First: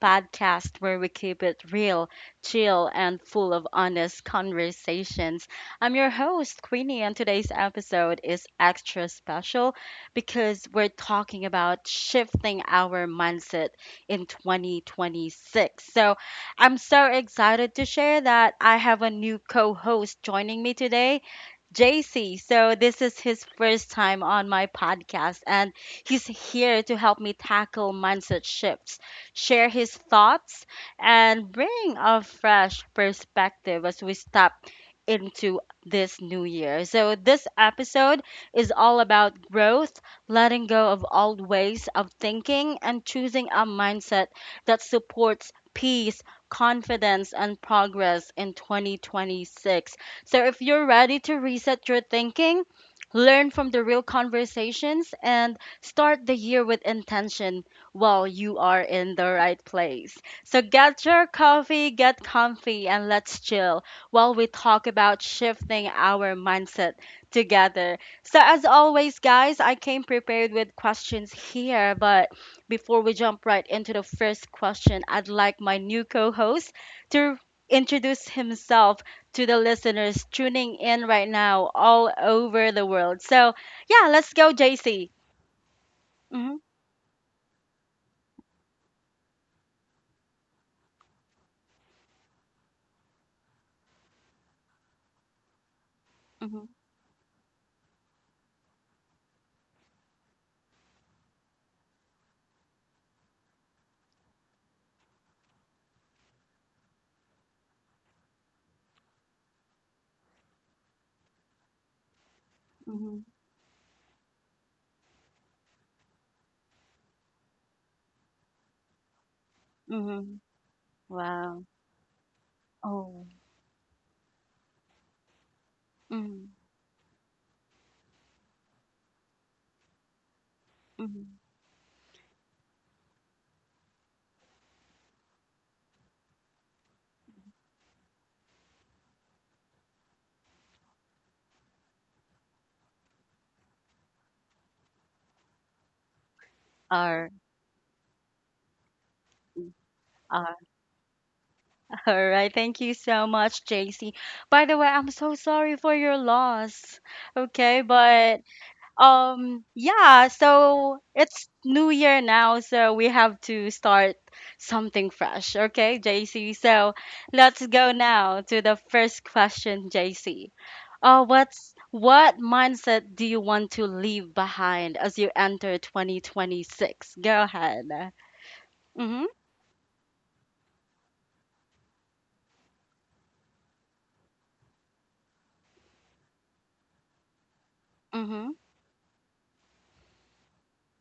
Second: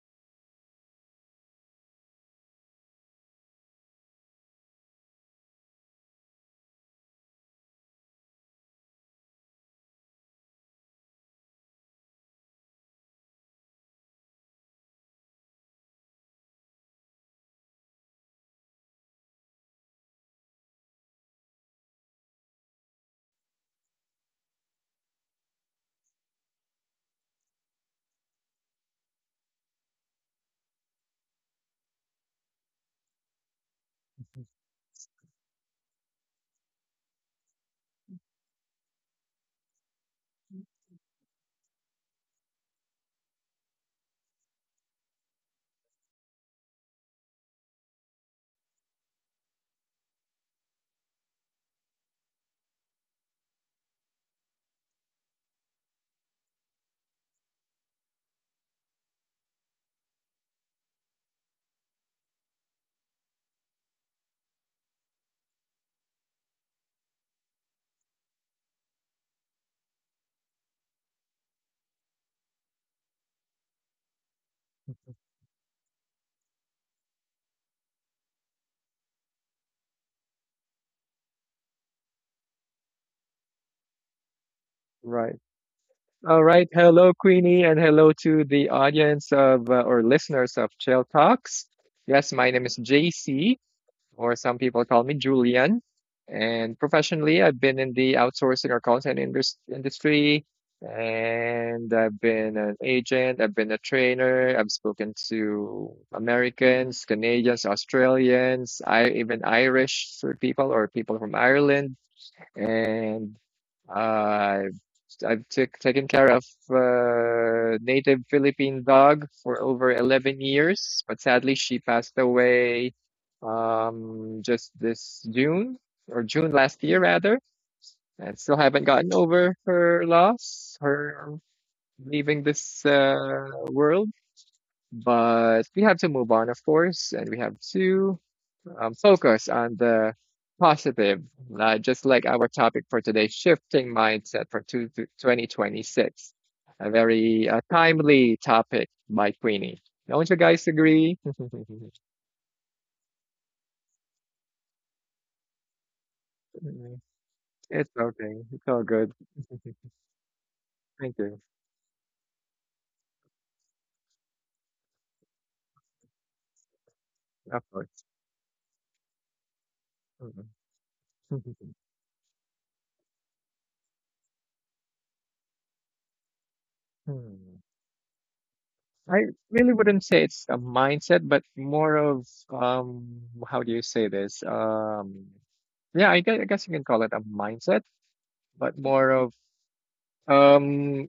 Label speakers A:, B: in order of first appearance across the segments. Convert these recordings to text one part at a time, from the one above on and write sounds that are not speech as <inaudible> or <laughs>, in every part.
A: podcast where we keep it real, chill, and full of honest conversations. I'm your host, Queenie, and today's episode is extra special because we're talking about shifting our mindset in 2026. So I'm so excited to share that I have a new co host joining me today, JC. So this is his first time on my podcast, and he's here to help me tackle mindset shifts, share his thoughts, and bring a fresh perspective as we step into this new year. So this episode is all about growth, letting go of old ways of thinking, and choosing a mindset that supports peace, confidence, and progress in 2026. So if you're ready to reset your thinking, learn from the real conversations, and start the year with intention, while you are in the right place. So get your coffee, get comfy, and let's chill while we talk about shifting our mindset together. So, as always, guys, I came prepared with questions here, but before we jump right into the first question, I'd like my new co host to introduce himself to the listeners tuning in right now all over the world. So, yeah, let's go, JC.
B: Right. All right. Hello, Queenie, and hello to the audience of or listeners of Chill Talks. Yes, my name is JC, or some people call me Julian.
A: Mhm,
B: And professionally, I've been in the outsourcing or content industry, and I've been an agent, I've been a trainer, I've spoken to Americans, Canadians, Australians, I even Irish people or people from Ireland,
A: mhm,
B: and. I've taken care of a native Philippine dog for over 11
A: mhm.
B: years, but sadly
A: Wow.
B: she passed away
A: Oh.
B: just this June
A: Mhm,
B: last year rather. I still haven't gotten over her loss, her
A: mhm.
B: leaving this world. But we have to move on, of course, and we have to focus on the positive, just like our topic for today, shifting mindset for 2026. A
A: Ar-
B: very timely topic by
A: mm,
B: Queenie. Don't you guys
A: <laughs>
B: agree? <laughs>
A: All right. Thank you so much, JC. By the way, I'm so sorry for your loss. Okay,
B: It's okay.
A: but
B: It's all good.
A: yeah, so
B: Thank you.
A: it's new year now, so we have to start something fresh. Okay, JC, so
B: Of
A: let's go
B: course.
A: now to the first question,
B: Mm.
A: JC. uh,
B: <laughs>
A: what's what mindset do you want to leave behind as you enter 2026? Go
B: Mm.
A: ahead.
B: I
A: Mm-hmm.
B: really wouldn't say it's a mindset, but more of um, how do you say this? Yeah, I guess you can call it a mindset,
A: Mm-hmm.
B: but more of Um,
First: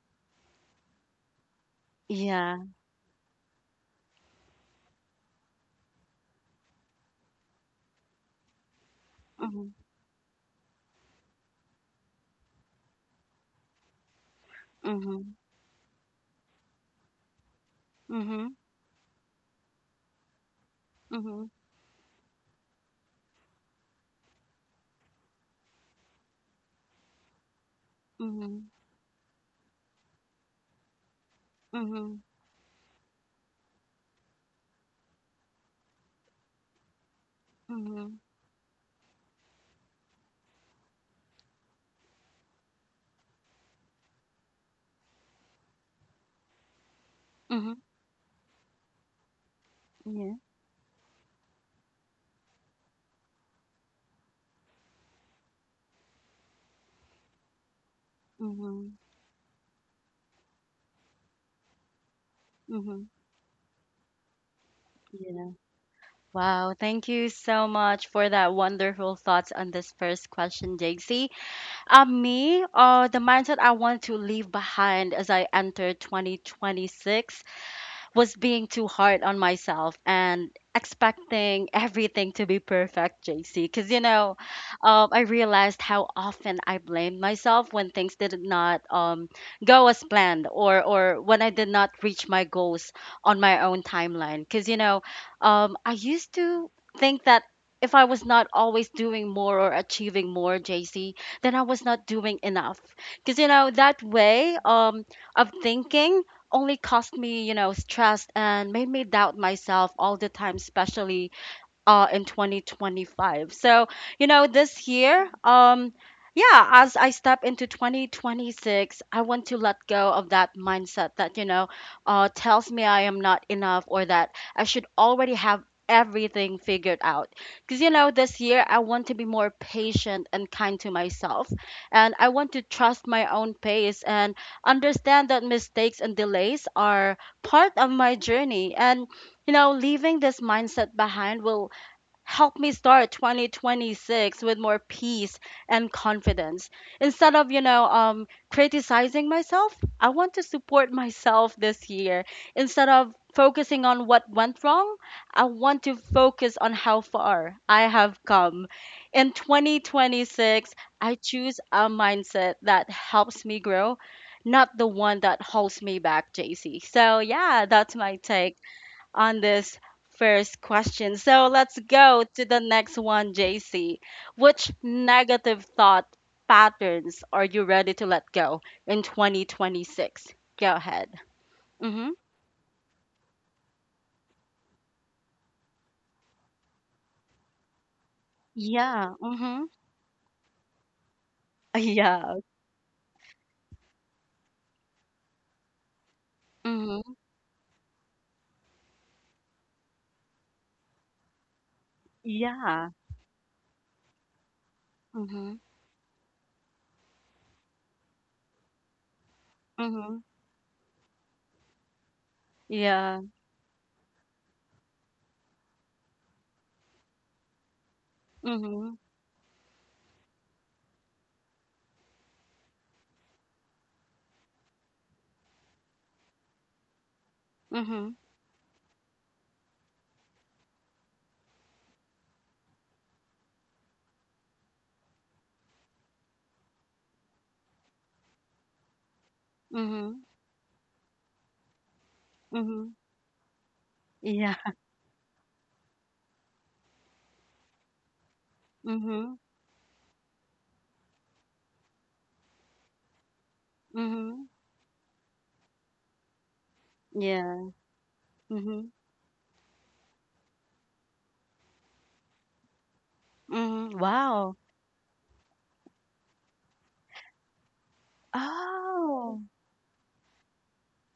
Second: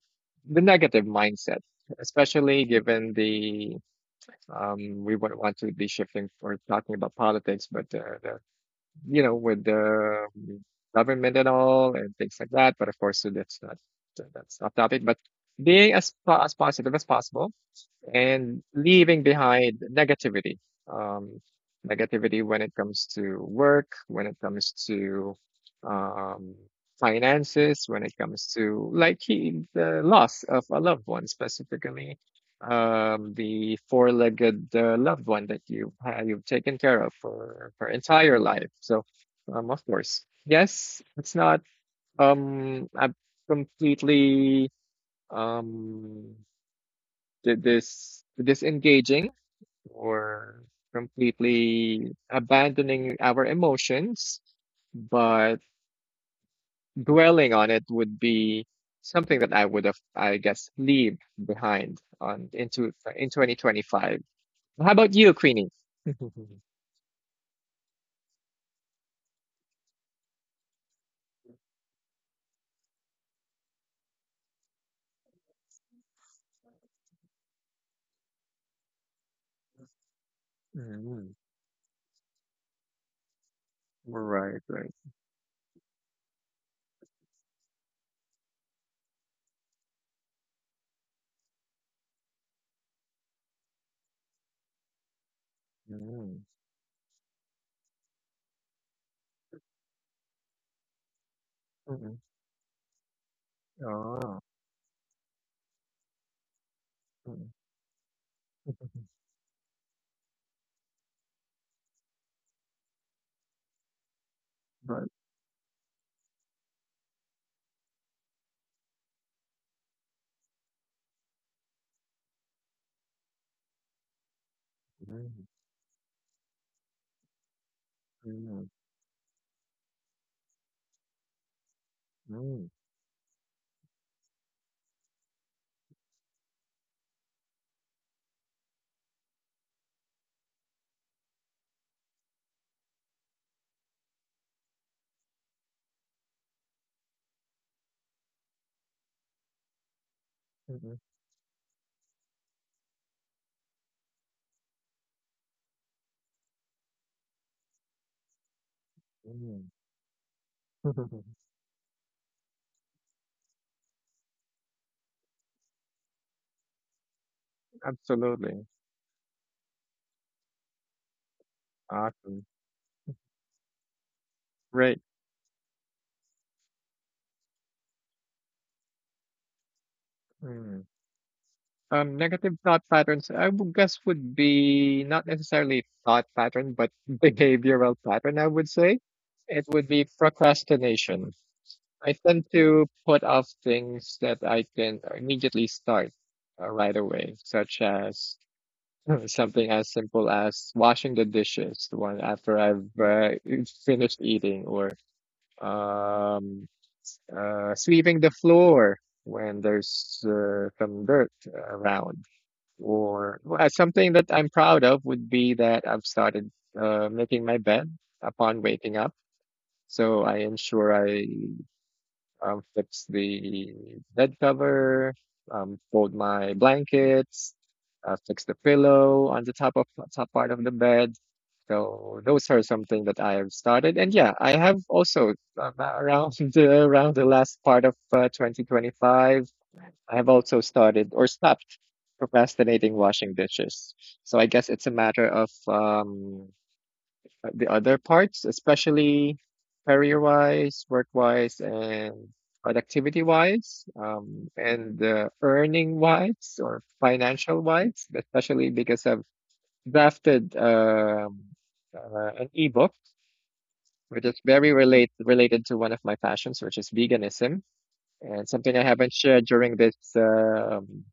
B: the negative mindset,
A: Yeah.
B: especially given the we wouldn't want to be shifting or talking about politics, but with
A: Mm-hmm.
B: the government and all and things like that. But of course, so that's not so that's off topic. But
A: Mm-hmm.
B: being as as positive as possible, and leaving behind negativity. Um,
A: Mm-hmm.
B: Negativity when it comes to work, when it comes to um, finances, when it comes
A: Mm-hmm.
B: to the loss of a loved one, specifically
A: Mm-hmm.
B: the four-legged loved one that you've taken care of for
A: Mm-hmm.
B: entire life. So, of course, yes, it's not a completely um
A: Mm-hmm.
B: this disengaging
A: Yeah.
B: or completely abandoning our emotions, but dwelling on it would be
A: Mm-hmm.
B: something that I would have, I guess, leave behind on into
A: Mm-hmm.
B: in 2025. How about you, Queenie? <laughs> Mm.
A: Wow, thank you so much for that wonderful thoughts on this first question, JC. The mindset I want to leave behind as I enter 2026 was being too hard on myself and expecting everything to be perfect, JC. Because,
B: Right, right.
A: I realized how often I blamed myself when things did not go as planned, or when I did not reach my goals on my own timeline. Because, I used
B: Mm-hmm.
A: to think that if I was not always doing more or achieving more, JC, then I was not
B: Mm-hmm.
A: doing enough. Because, you know, that
B: Oh.
A: way of thinking only caused me,
B: Mm-hmm.
A: you know, stress, and made me doubt myself all the time, especially in 2025. So, you know, this
B: Right.
A: year, yeah, as I step into 2026, I want to let go of that mindset that, you know, tells me I am not enough, or that I should already
B: Mm-hmm.
A: have everything figured out. Because, you know, this year I want to be more patient and kind to myself. And I want to
B: Mm-hmm.
A: trust my own pace and understand that mistakes and delays are part of my journey. And, you know, leaving this mindset behind will help me start 2026 with more peace and confidence. Instead of, criticizing myself, I want to support myself this year. Instead of focusing on what went wrong, I want to focus on how far I have come. In 2026, I
B: Mm-hmm. <laughs>
A: choose a mindset that helps me grow, not the one that holds me back, JC. So, yeah, that's my take
B: Absolutely.
A: on this first question. So let's go to
B: Awesome.
A: the next one, JC. Which
B: Great.
A: negative thought patterns are you ready to let go in 2026? Go
B: Mm.
A: ahead. Mm-hmm.
B: Negative thought patterns, I would guess would be not necessarily thought pattern, but <laughs> behavioral pattern, I would say.
A: Yeah. Mm-hmm.
B: It
A: <laughs>
B: would be procrastination. I
A: Yeah.
B: tend to put off things that I can immediately start right
A: Mm-hmm.
B: away, such as <clears throat> <laughs> something as simple as washing the dishes one after
A: Yeah.
B: I've finished eating, or
A: Mm-hmm.
B: um, sweeping the floor when
A: Mm-hmm.
B: there's some dirt around.
A: Yeah.
B: Or well, something that I'm proud of would be that I've started making my bed upon
A: Mm-hmm.
B: waking up. So I ensure I fix the bed cover, fold my blankets,
A: Mm-hmm.
B: fix the pillow on the top part of the bed. So those are something that I have started, and yeah, I have also around <laughs> around the last part of 2025.
A: Mm-hmm.
B: I have also started or stopped
A: Mm-hmm.
B: procrastinating washing dishes. So I
A: Yeah.
B: guess it's a matter of the other parts,
A: Mm-hmm.
B: especially career wise, work wise, and productivity wise,
A: Mm-hmm.
B: and earning wise or financial
A: Yeah.
B: wise, especially
A: Mm-hmm.
B: because I've drafted an ebook.
A: Mm-hmm.
B: Which is
A: Wow.
B: very related to one of my passions, which is veganism, and something I haven't
A: Oh.
B: shared during this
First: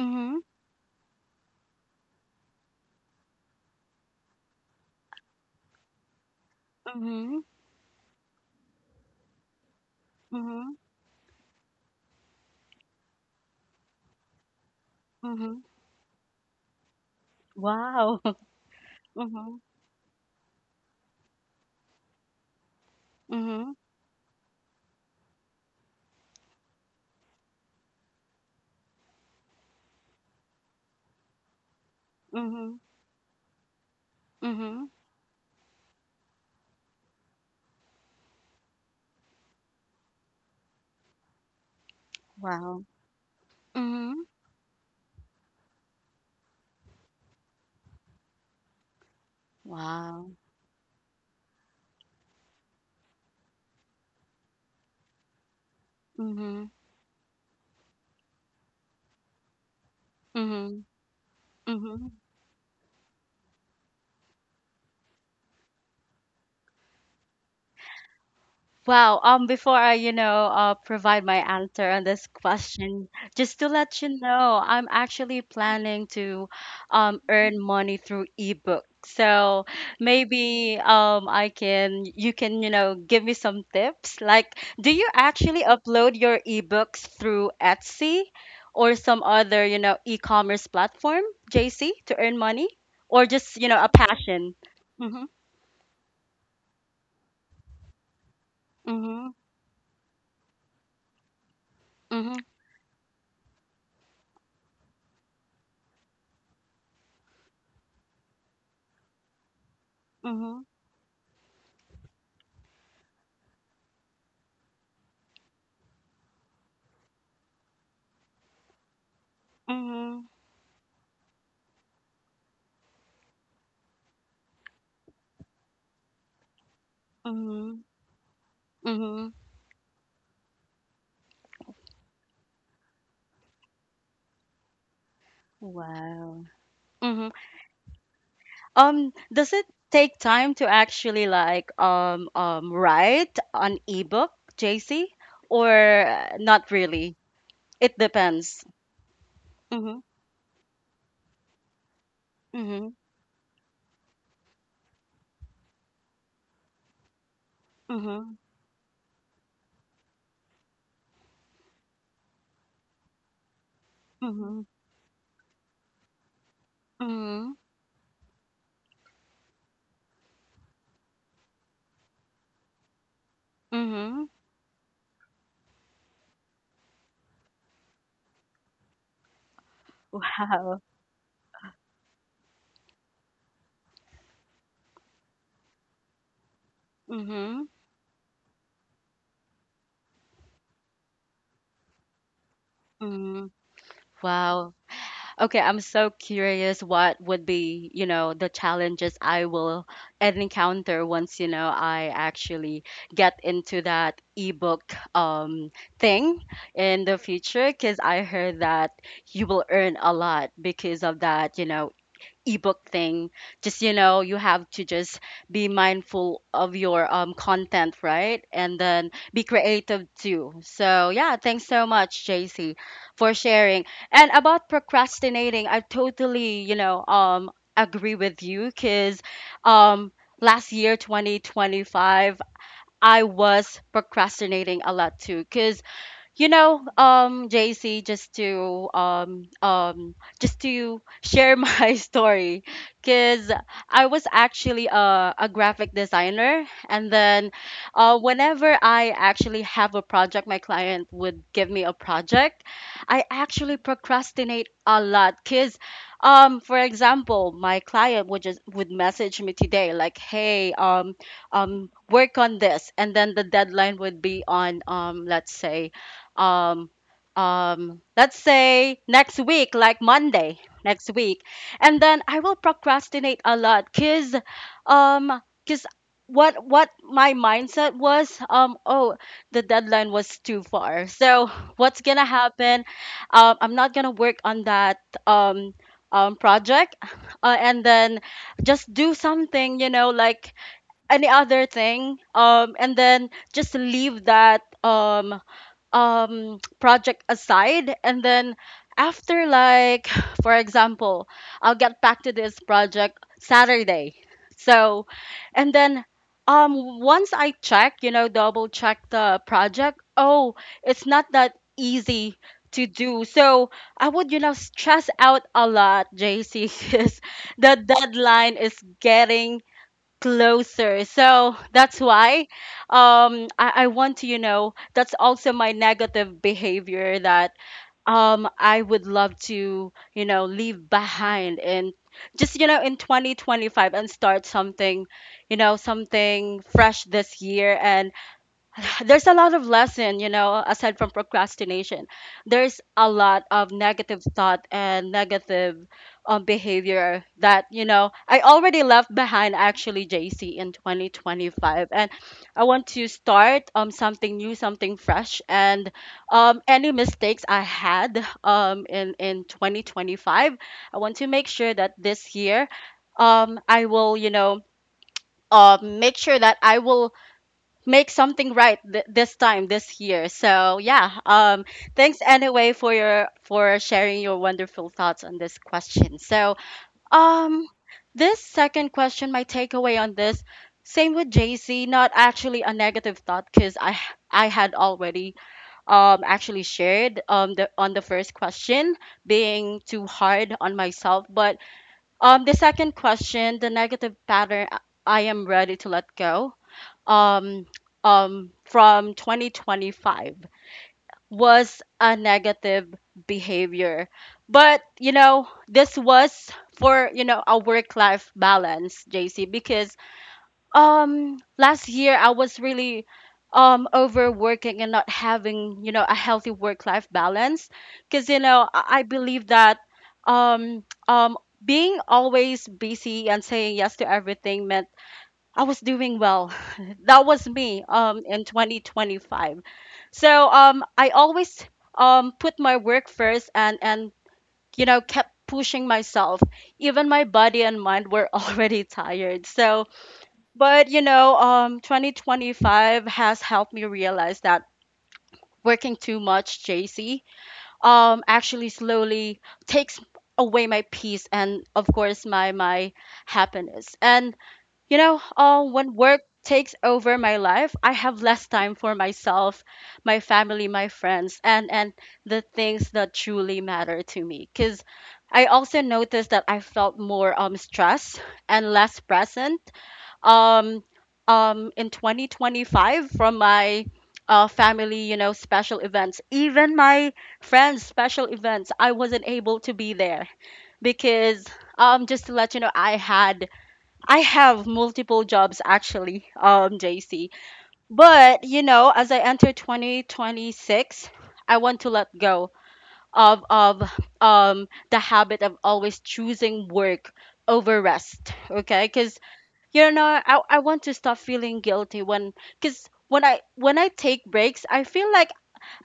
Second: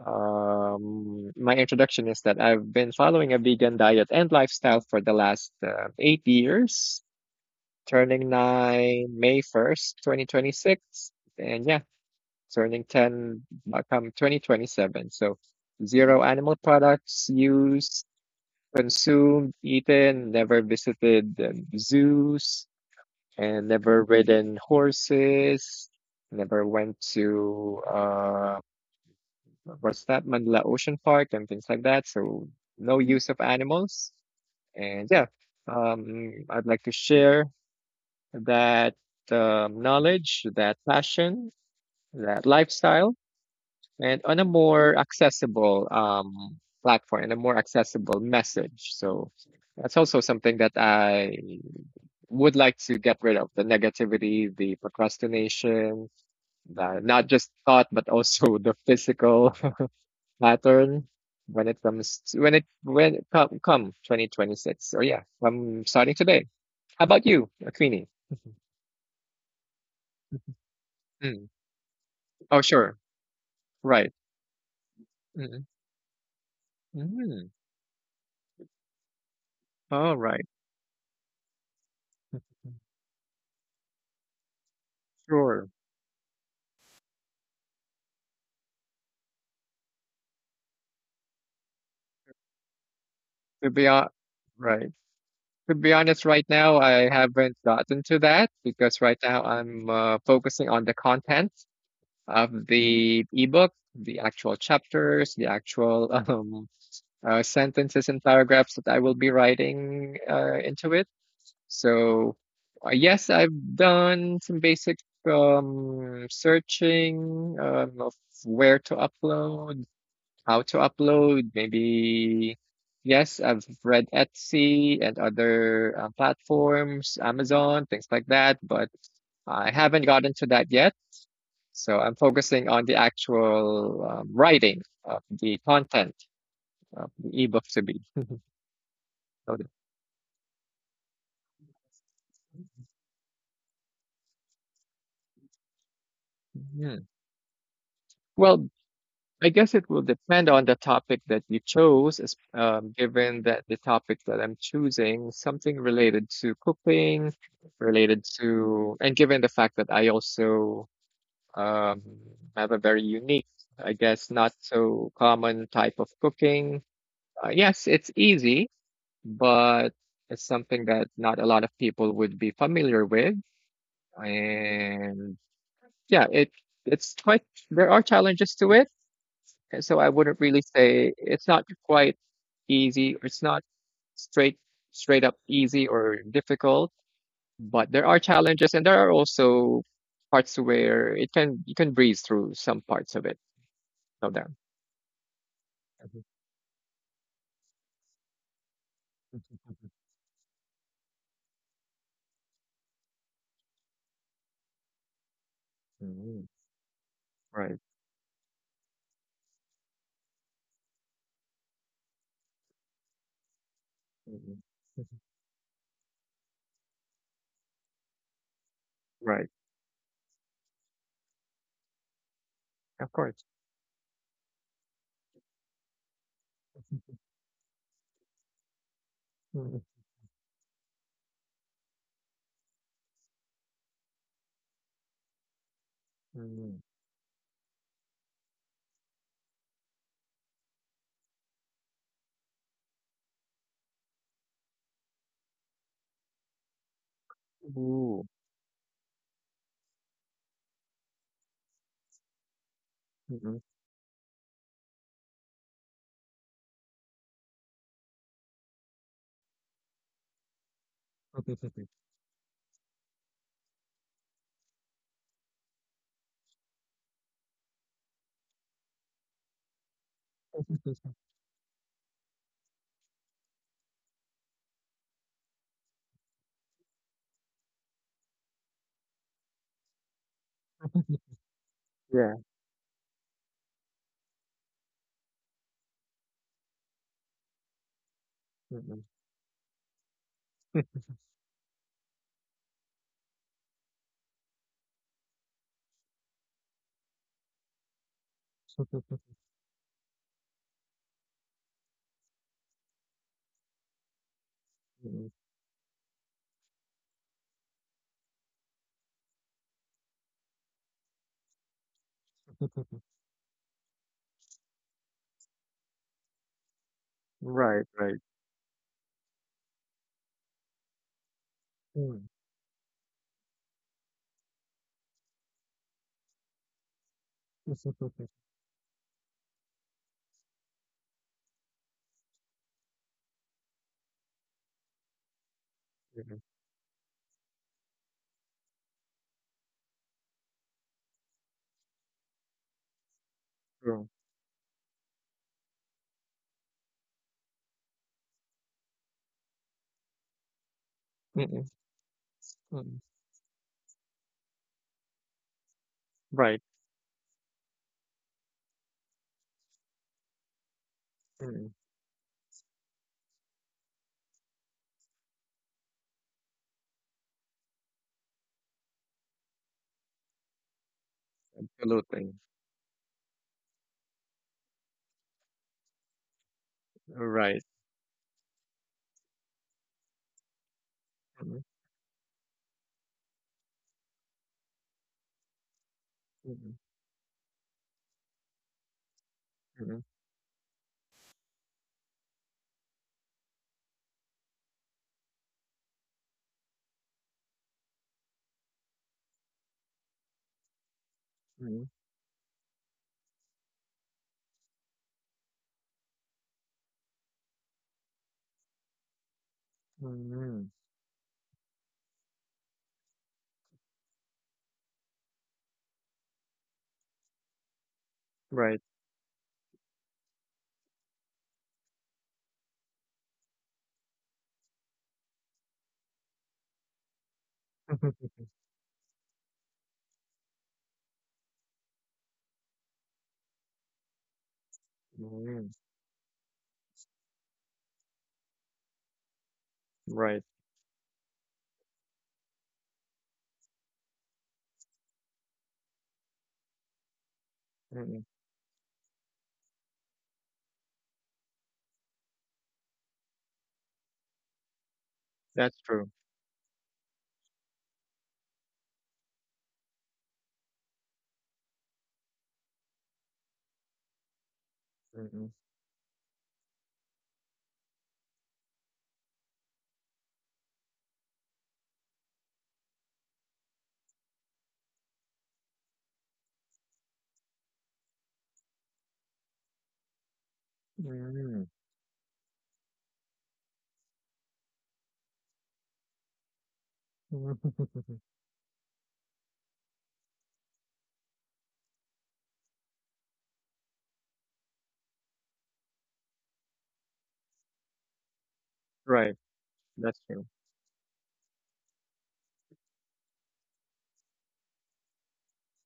A: Mm-hmm.
B: My introduction is that I've been following a vegan diet and lifestyle for the last 8 years,
A: Mm-hmm.
B: turning nine May 1st,
A: Mm-hmm.
B: 2026. And yeah, turning 10 come 2027. So
A: Mm-hmm.
B: zero animal products used,
A: Wow. <laughs>
B: consumed,
A: Mhm,
B: eaten, never visited zoos, and
A: mhm,
B: never ridden horses, never went to what's that Manila Ocean Park and things like that. So
A: mhm,
B: no use of animals.
A: mhm.
B: And yeah, I'd like to share that knowledge, that passion, that
A: Wow.
B: lifestyle, and
A: Mhm.
B: on a more accessible platform and a more accessible message. So that's also
A: Wow.
B: something that I would like to get rid of the negativity, the procrastination,
A: Mhm,
B: the not just thought, but also <laughs> the physical
A: mhm,
B: pattern when it
A: mhm.
B: comes to, when it come 2026. Or yeah, I'm starting today. How about you, Queenie?
A: Wow. Before I, you know, provide my
B: Mm.
A: answer on this
B: Oh, sure.
A: question, just to let
B: Right.
A: you know, I'm actually
B: Mm.
A: planning to,
B: Mm.
A: earn money through ebook. So
B: All right.
A: maybe, you can, you know, give me some tips. Like, do you actually
B: Sure.
A: upload your ebooks through Etsy or some other, you know, e-commerce platform, JC, to earn money, or just, you
B: to
A: know,
B: be
A: a
B: on
A: passion?
B: Right.
A: Mm-hmm.
B: To be honest, right now I haven't gotten to that because right
A: Mm-hmm.
B: now I'm focusing on the content
A: Mm-hmm.
B: of the ebook, the actual chapters, the actual <laughs> sentences and paragraphs that I will be writing
A: Mm-hmm.
B: into it. So, yes, I've done some basic searching of where to upload,
A: Mm-hmm.
B: how to upload. Maybe, yes, I've read Etsy and other platforms,
A: Mm-hmm.
B: Amazon, things like that, but
A: Mhm.
B: I haven't gotten to that yet. So, I'm focusing on the actual writing of the content
A: Wow.
B: of
A: Mhm.
B: the ebook to be. <laughs>
A: Does it
B: Loaded.
A: take time to actually like write an ebook, JC, or not
B: Mhm.
A: really? It depends.
B: Well, I guess it will
A: Mhm.
B: depend on the topic that you chose,
A: Mhm.
B: given that the topic that I'm choosing, something related to cooking,
A: Mhm.
B: and given the fact that I also um, have a very unique, I guess, not
A: Mhm.
B: so common type of cooking.
A: Mhm.
B: Yes, it's easy, but it's something that not a lot of people would be familiar with.
A: Mhm.
B: And yeah, it's quite, there are challenges to it and so I wouldn't really
A: Wow.
B: say it's not quite easy or it's not straight straight up easy or difficult,
A: Mhm.
B: but there are challenges and there are also parts where it can you can breeze through some parts
A: Mhm.
B: of them.
A: Wow. Okay, I'm so
B: Mhm,
A: curious what would be, you know, the challenges I will encounter once, you know, I actually get into that ebook um
B: mhm,
A: thing
B: mhm.
A: in the future,
B: Right.
A: because I heard that you will earn a lot because of that, you know, ebook thing. Just, you know, you
B: Mhm.
A: have to just be mindful of your content, right? And then be
B: Right.
A: creative too. So yeah, thanks so much, JC,
B: Of
A: for
B: course.
A: sharing. And about procrastinating, I totally, you know, agree with you, cuz
B: Mhm,
A: um last year, 2025, I was procrastinating a lot too. Cuz you
B: mhm.
A: know, JC, just to share my <laughs> story, because I was actually a graphic designer, and then
B: Ooh.
A: whenever I actually have a project, my client would give me a project, I
B: Mhm.
A: actually procrastinate a lot. Because for example, my client would just would message me today like, hey, work on this, and then the deadline would be on, let's say, um let's say, next week, like Monday next
B: <laughs>
A: week. And then I will procrastinate a lot, because um because what my mindset was, oh, the deadline was too far, so what's gonna
B: Yeah.
A: happen? I'm not gonna work on that um project, and then just
B: Mhm.
A: do something, you know, like any other thing, and then just leave that <tsk> project aside, and then after, like, <sighs> for example, I'll get back to this project Saturday. So
B: Mhm.
A: and then once I check, you know, double check the project, oh, it's not that easy to do. So I would, you know, stress out a lot, JC <laughs> because the
B: Right, right.
A: deadline is getting closer. So that's
B: Mhm.
A: why I want to, you know, that's also my negative behavior that
B: <laughs>
A: I would love to, you know, leave behind and just, you know, in 2025, and start something, you know,
B: Mhm.
A: something fresh this year. And <sighs> there's a lot of lesson, you know, aside from procrastination, there's a lot of
B: True.
A: negative thought and negative behavior that, you know, I already left behind actually, JC, in
B: Mhm.
A: 2025. And I want
B: Mhm.
A: to start something new, something fresh. And
B: Right.
A: any mistakes I had in 2025, I want to make
B: Mm,
A: sure that this year, I will, you know, make sure that I will make something right this time this year. So yeah, thanks
B: absolutely.
A: anyway for your, for sharing your wonderful thoughts on this question. So
B: Right.
A: um, this second question, my takeaway on this, same with
B: Mhm,
A: JC, not actually a negative thought because I had already actually
B: mhm,
A: shared the on the first question being
B: mhm,
A: too hard on myself. But the second question, the negative pattern, I am ready to let go um, from 2025 was a negative behavior. But, you know, this was for, you know, a work life balance, JC, because
B: mhm, mhm.
A: last year I was really overworking and not having, you know, a healthy work life balance. Because, you know,
B: Right.
A: I believe that um, um, being always busy and saying yes to everything meant I was doing well. <laughs> That was me in
B: <laughs>
A: 2025. So I always put my work first, and you know, kept
B: Mhm.
A: pushing myself. Even my body and mind were <laughs> already tired. So,
B: Right.
A: but, you know, 2025 has helped me realize that working too much, JC,
B: Mhm.
A: actually slowly takes away my peace, and, of course, my happiness. And you know,
B: That's
A: when
B: true.
A: work takes over my life, I have less time for myself, my family, my friends, and the things that truly matter to me. Cause I
B: Mhm,
A: also noticed that I felt more stressed and less present um in 2025 from my family, you know, special events, even my friends' special events, I wasn't able to be there. Because
B: mhm.
A: just to let you know, I have multiple jobs actually, JC.
B: <laughs>
A: But you know, as I enter 2026, I want to let go of the habit of always choosing work over rest. Okay, because,
B: Right.
A: you know,
B: That's
A: I
B: true.
A: I want to stop feeling guilty, when because when I take breaks, I feel like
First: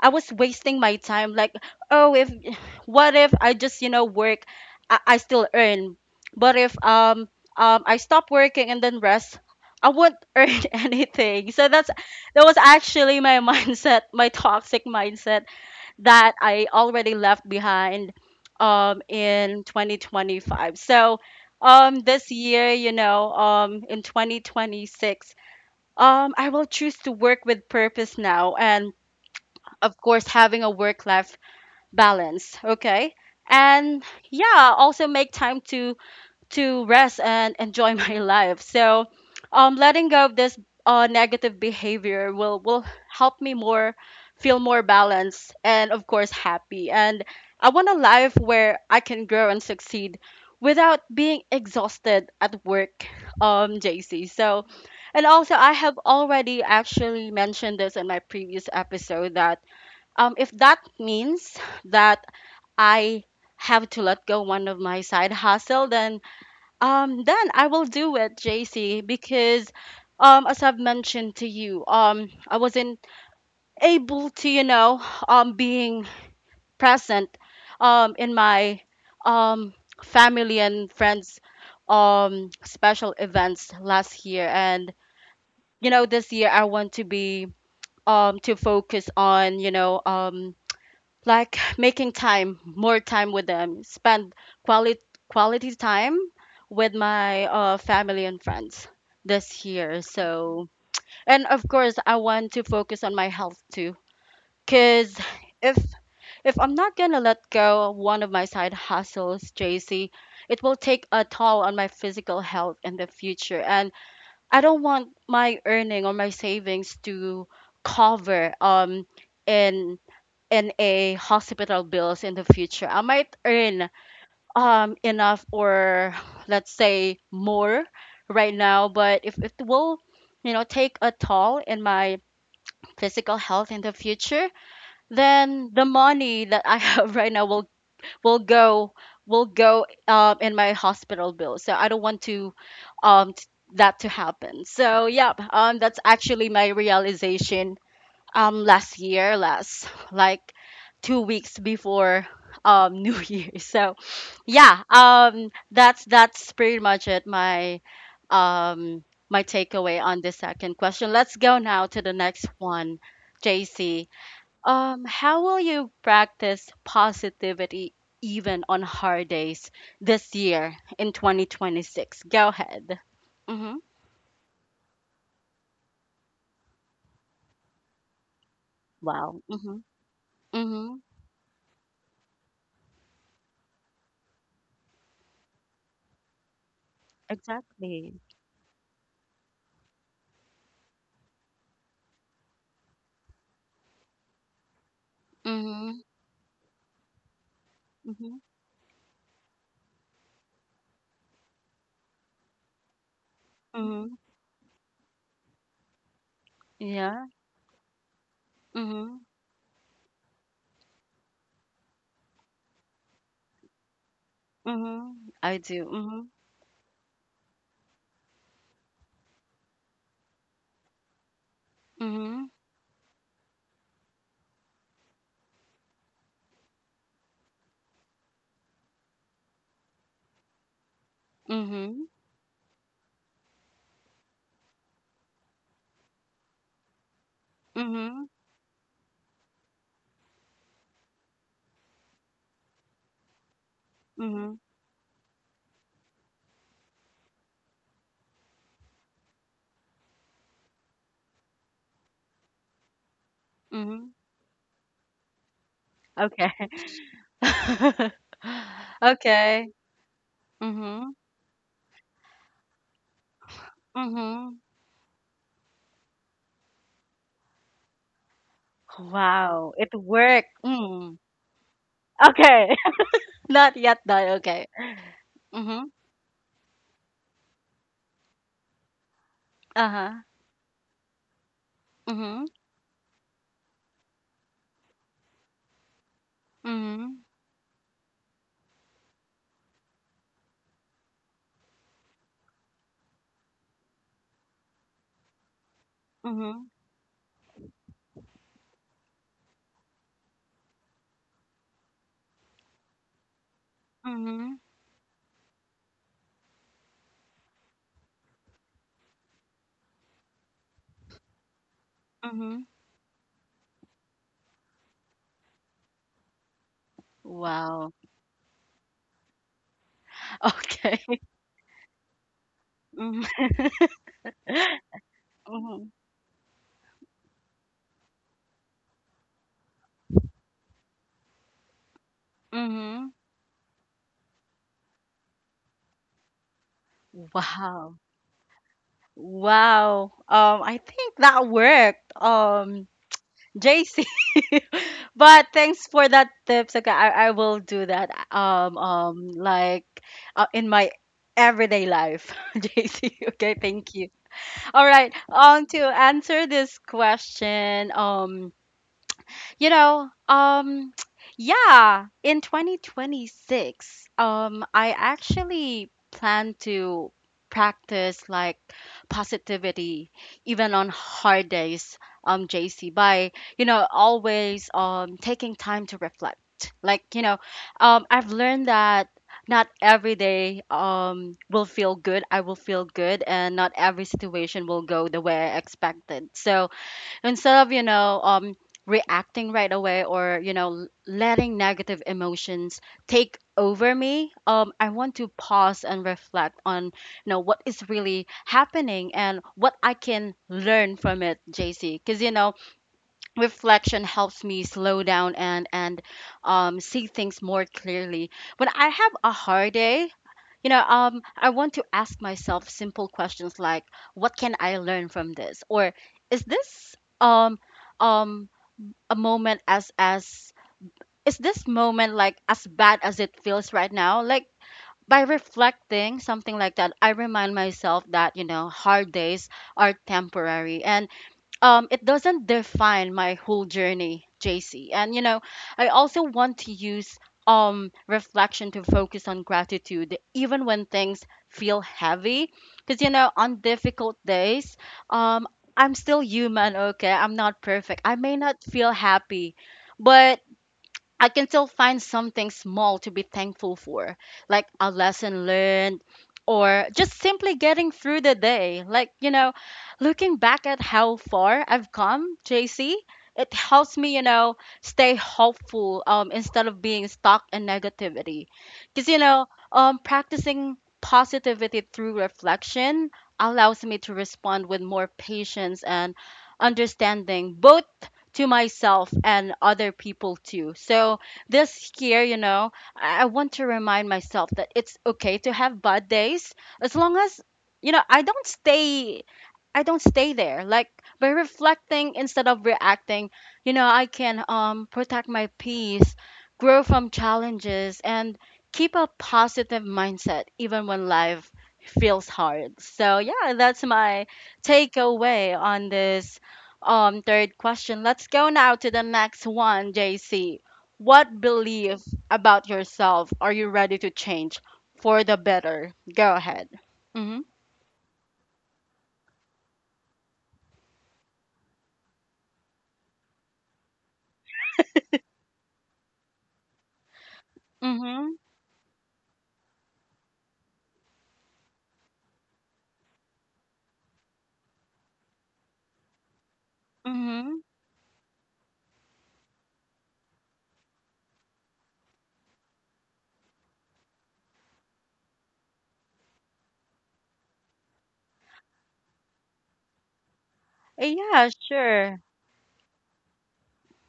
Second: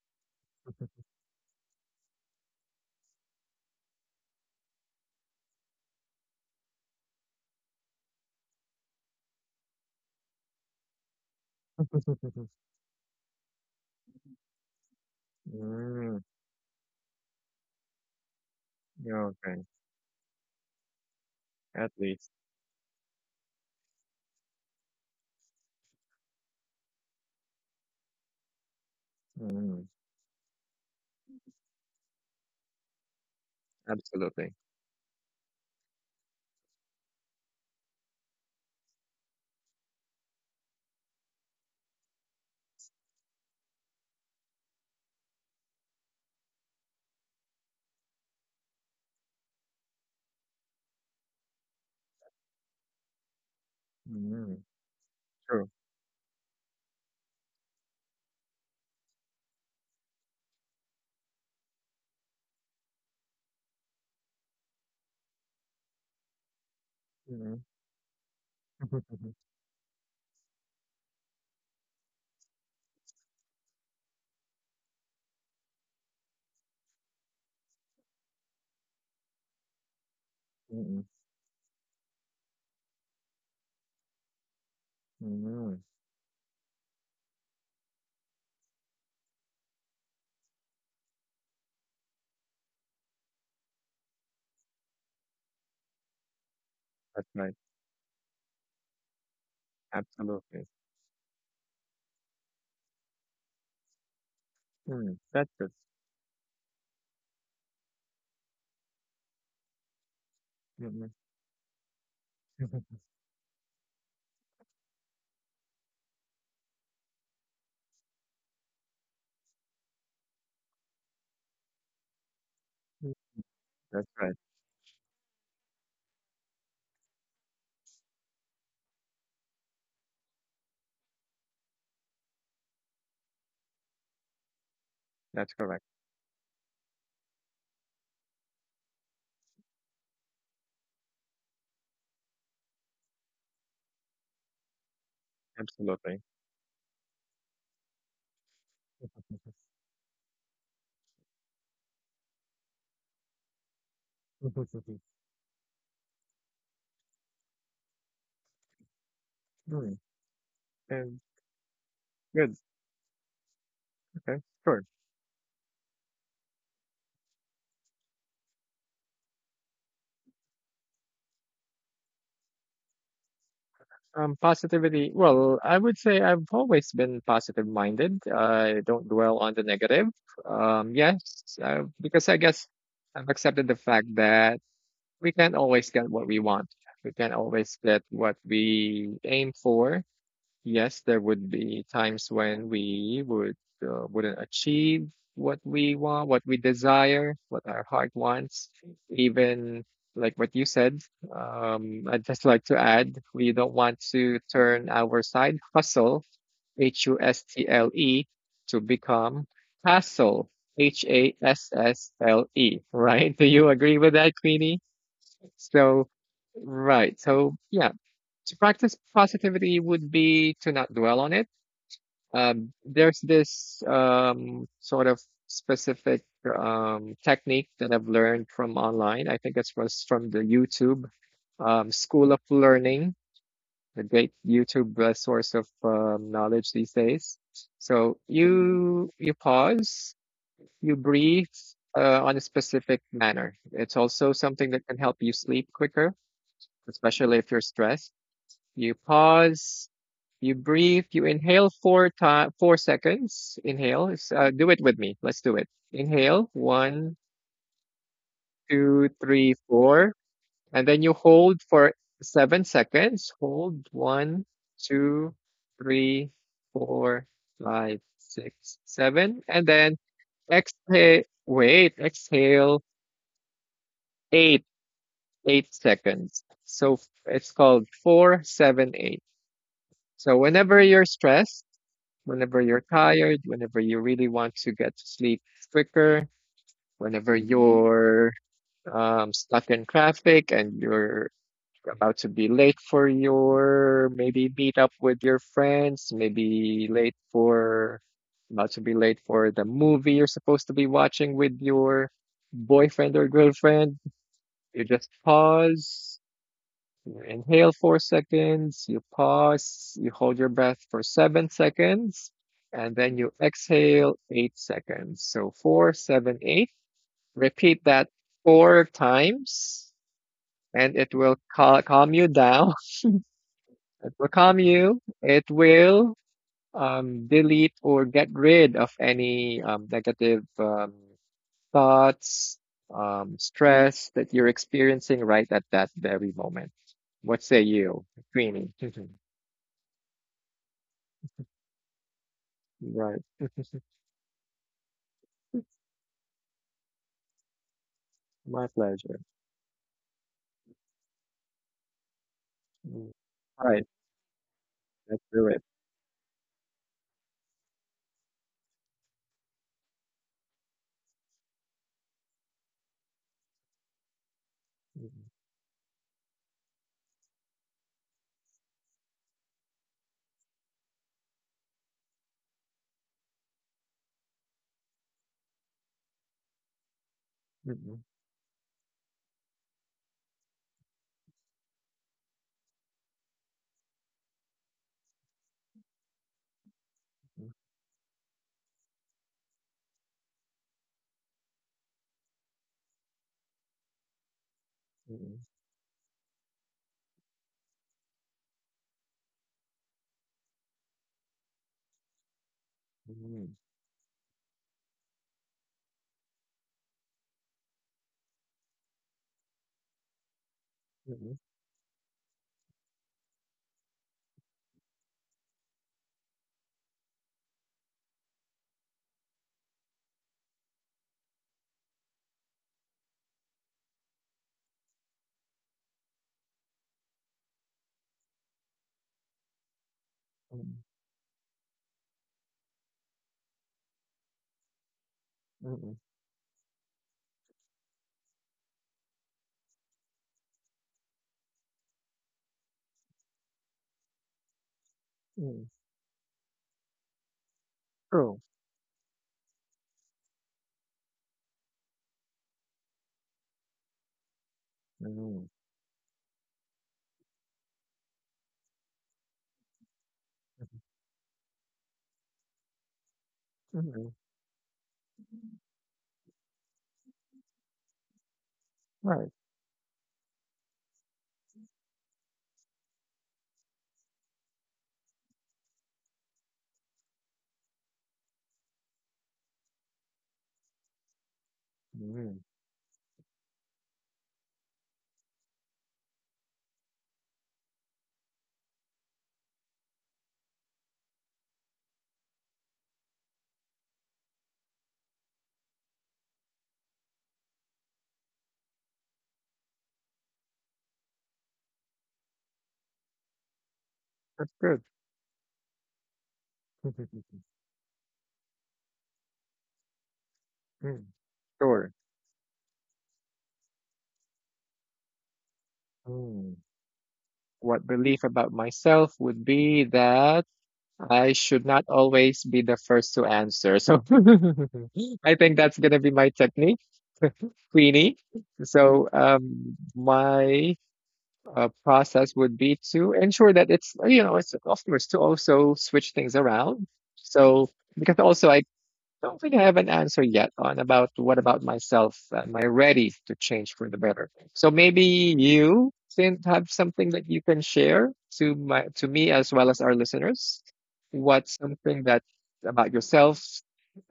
A: I was wasting my time. Like, oh, if, <sighs> what if I just, you know, work, I still earn. But if I stop working and then rest, I won't <laughs> earn anything. So that's, that
B: <laughs>
A: was actually my <laughs> mindset, my toxic mindset
B: Mm,
A: that I already left behind
B: yeah,
A: in
B: okay.
A: 2025. So
B: At
A: um
B: least.
A: this year, in 2026, I will choose to work with purpose now and
B: Mm,
A: of course, having a work life balance. Okay. And
B: absolutely.
A: yeah, also make time to rest and enjoy <laughs> my life. So, letting go of this negative behavior will help me more feel more balanced and of course happy. And I want a life where I can grow and succeed without being exhausted at work, JC.
B: Mm,
A: So, and also
B: true.
A: I have already actually mentioned this in my previous episode that if that means that I have to let go one of my side hustle, then
B: Mm,
A: I will do it, JC,
B: <laughs>
A: because as I've mentioned to you, I wasn't able to, being present in my um, family and
B: mm,
A: friends special events last year, and
B: mm.
A: you know, this year I want to be to focus on, like making time more time with them spend quality quality time with
B: That's
A: my
B: right.
A: family and friends this year. So
B: Absolutely.
A: and of course I want to focus on my health too because
B: Mm, that's good.
A: if I'm not gonna let go of one of my side hustles, JC, it will take
B: Mm,
A: a toll on my physical health in
B: <laughs>
A: the future. And I don't want my earning or my savings to cover in in a hospital bills in the future. I might earn
B: that's right.
A: enough or let's say more right now, but if it will, you know, take a toll in my physical health in the future,
B: That's
A: then
B: correct.
A: the money that I have <laughs> right now will go will go in my hospital bill. So I don't want to um t- that to happen. So yeah, that's
B: Absolutely.
A: actually my realization last year,
B: <laughs>
A: last like 2 weeks before <laughs> new year. So yeah
B: Mm,
A: um that's pretty much it, my um my takeaway on the second question.
B: and
A: Let's go now to the next
B: good.
A: one, JC.
B: Okay, sure.
A: Um, how will you practice positivity even on hard days this year in 2026? Go ahead. Mm-hmm.
B: Positivity. Well, I would say I've always been positive minded. I don't dwell
A: Wow.
B: on the
A: Mm-hmm.
B: negative.
A: Mm-hmm.
B: Yes, because I guess I've accepted the fact that we can't always get what we want. We can't always get
A: Exactly.
B: what we aim for. Yes, there would be times when we wouldn't achieve what
A: Mm-hmm.
B: we want, what we desire, what our heart wants. Even like what you said, I'd just like to add, we don't want
A: Mm-hmm.
B: to turn our side hustle, H U
A: Yeah.
B: S T L E, to
A: Mhm.
B: become hassle, H A S S L E, <laughs> right? Do you agree with that, Queenie?
A: Mhm. I do.
B: So,
A: Mhm.
B: right. So, yeah, to practice positivity would be to not dwell on it.
A: Mhm.
B: There's this sort of specific technique that I've learned from online. I think it was from the YouTube
A: Mhm.
B: School of Learning, the great YouTube source of knowledge these days. So
A: Mhm.
B: you pause, you breathe on a specific manner. It's also
A: Mhm.
B: something that can help you sleep quicker, especially if you're stressed. You pause, you breathe, you inhale 4 seconds. Inhale.
A: Mhm.
B: It's, do it with me. Let's do it.
A: Okay.
B: Inhale, one,
A: <laughs>
B: two, three,
A: Okay.
B: four. And then
A: Mhm.
B: you hold for 7 seconds. Hold one,
A: Mhm.
B: two, three, four, five, six, seven. And
A: Wow, it
B: then
A: worked. Mm. Okay.
B: exhale,
A: <laughs> Not yet done.
B: eight,
A: Okay.
B: eight
A: Mhm.
B: seconds. So it's called 4, 7, 8.
A: Uh-huh.
B: So whenever you're stressed,
A: Mhm.
B: whenever you're tired, whenever you really want to get to sleep quicker,
A: Mhm.
B: whenever you're stuck in traffic and you're about to be late for your maybe meet up with your friends,
A: Mhm.
B: maybe late for about to be late for the movie you're supposed to be watching with your boyfriend or girlfriend.
A: Mhm.
B: You just pause, you inhale 4 seconds, you pause, you hold your breath for 7 seconds,
A: Mhm.
B: and then you exhale 8 seconds. So 4, 7, 8. Repeat
A: Wow.
B: that 4 times,
A: <laughs>
B: and
A: Okay.
B: it will calm you down. <laughs>
A: Mhm.
B: It will calm you.
A: <laughs>
B: It
A: Mhm.
B: will delete or get rid of any negative thoughts,
A: Mhm.
B: stress that you're experiencing right at that very moment. What say
A: Wow.
B: you, Queenie? <laughs>
A: Wow. I think that worked.
B: Right.
A: JC. <laughs> But thanks for that tips. Okay, I will do that.
B: My pleasure.
A: Like in my everyday life, <laughs>
B: Mm.
A: JC. Okay,
B: All right.
A: thank you. All right.
B: Let's do it.
A: To answer this question, you know, um, <tsk> yeah, in 2026, I
B: Mm,
A: actually plan to practice like positivity even on hard days, JC, by, you know, always taking time to reflect. Like,
B: mm,
A: I've learned that not every day will feel good. I will feel good, and not every situation will go the way I expected. So,
B: mm,
A: instead of reacting right away or you know, letting negative emotions take over me, I want to
B: mm,
A: pause and reflect on, you know, what is really happening and what I can learn from it, JC. Because, you know,
B: mm,
A: reflection helps me slow down and see things more clearly when I have a hard day.
B: mm,
A: I want to ask myself simple questions like, what can I learn from this? Or is this um um a moment as is this moment like as bad as it feels right now? Like by reflecting something like that, I remind myself that, you know, hard days are
B: mm,
A: temporary and it doesn't define my whole journey, JC. And you know, I
B: mm,
A: also want to use reflection to focus on gratitude even when things feel heavy because, you know, on difficult days um
B: mm.
A: I'm still human. Okay, I'm not perfect. I may
B: Cool.
A: not feel happy, but I can still find something small to be thankful for, like a
B: Mm,
A: lesson learned or just simply getting through the day. Like, you know, looking back at how far I've come, JC, it helps
B: mm,
A: me, you know, stay hopeful instead of being stuck in negativity. Because,
B: right.
A: practicing positivity through reflection allows me to respond with more patience and understanding, both to myself and other people too. So this year, you
B: Mm.
A: know, I want to remind myself that it's okay to have bad days as long as, you know, I don't stay there. Like by reflecting instead of reacting, you know, I can protect my peace, grow from challenges and keep a positive mindset even when life feels hard. So yeah, that's my
B: That's good.
A: takeaway on this
B: <laughs>
A: third question. Let's go now to the next one, JC.
B: Mm.
A: What
B: Sure.
A: belief about yourself are you ready to change for the better? Go
B: Mm.
A: ahead. Mhm.
B: What belief about myself would be that I should not always be the first to answer. So <laughs> I think that's going to be my technique, Queenie.
A: Mhm.
B: So my process would be to ensure that it's you know it's of course to also switch things around,
A: Mhm.
B: so because also I don't think I have an answer yet on about what about myself am I ready to change for the better. So maybe you can have something that you can share to my to me as well as our listeners.
A: Eh, yeah,
B: What's something
A: sure.
B: that about yourself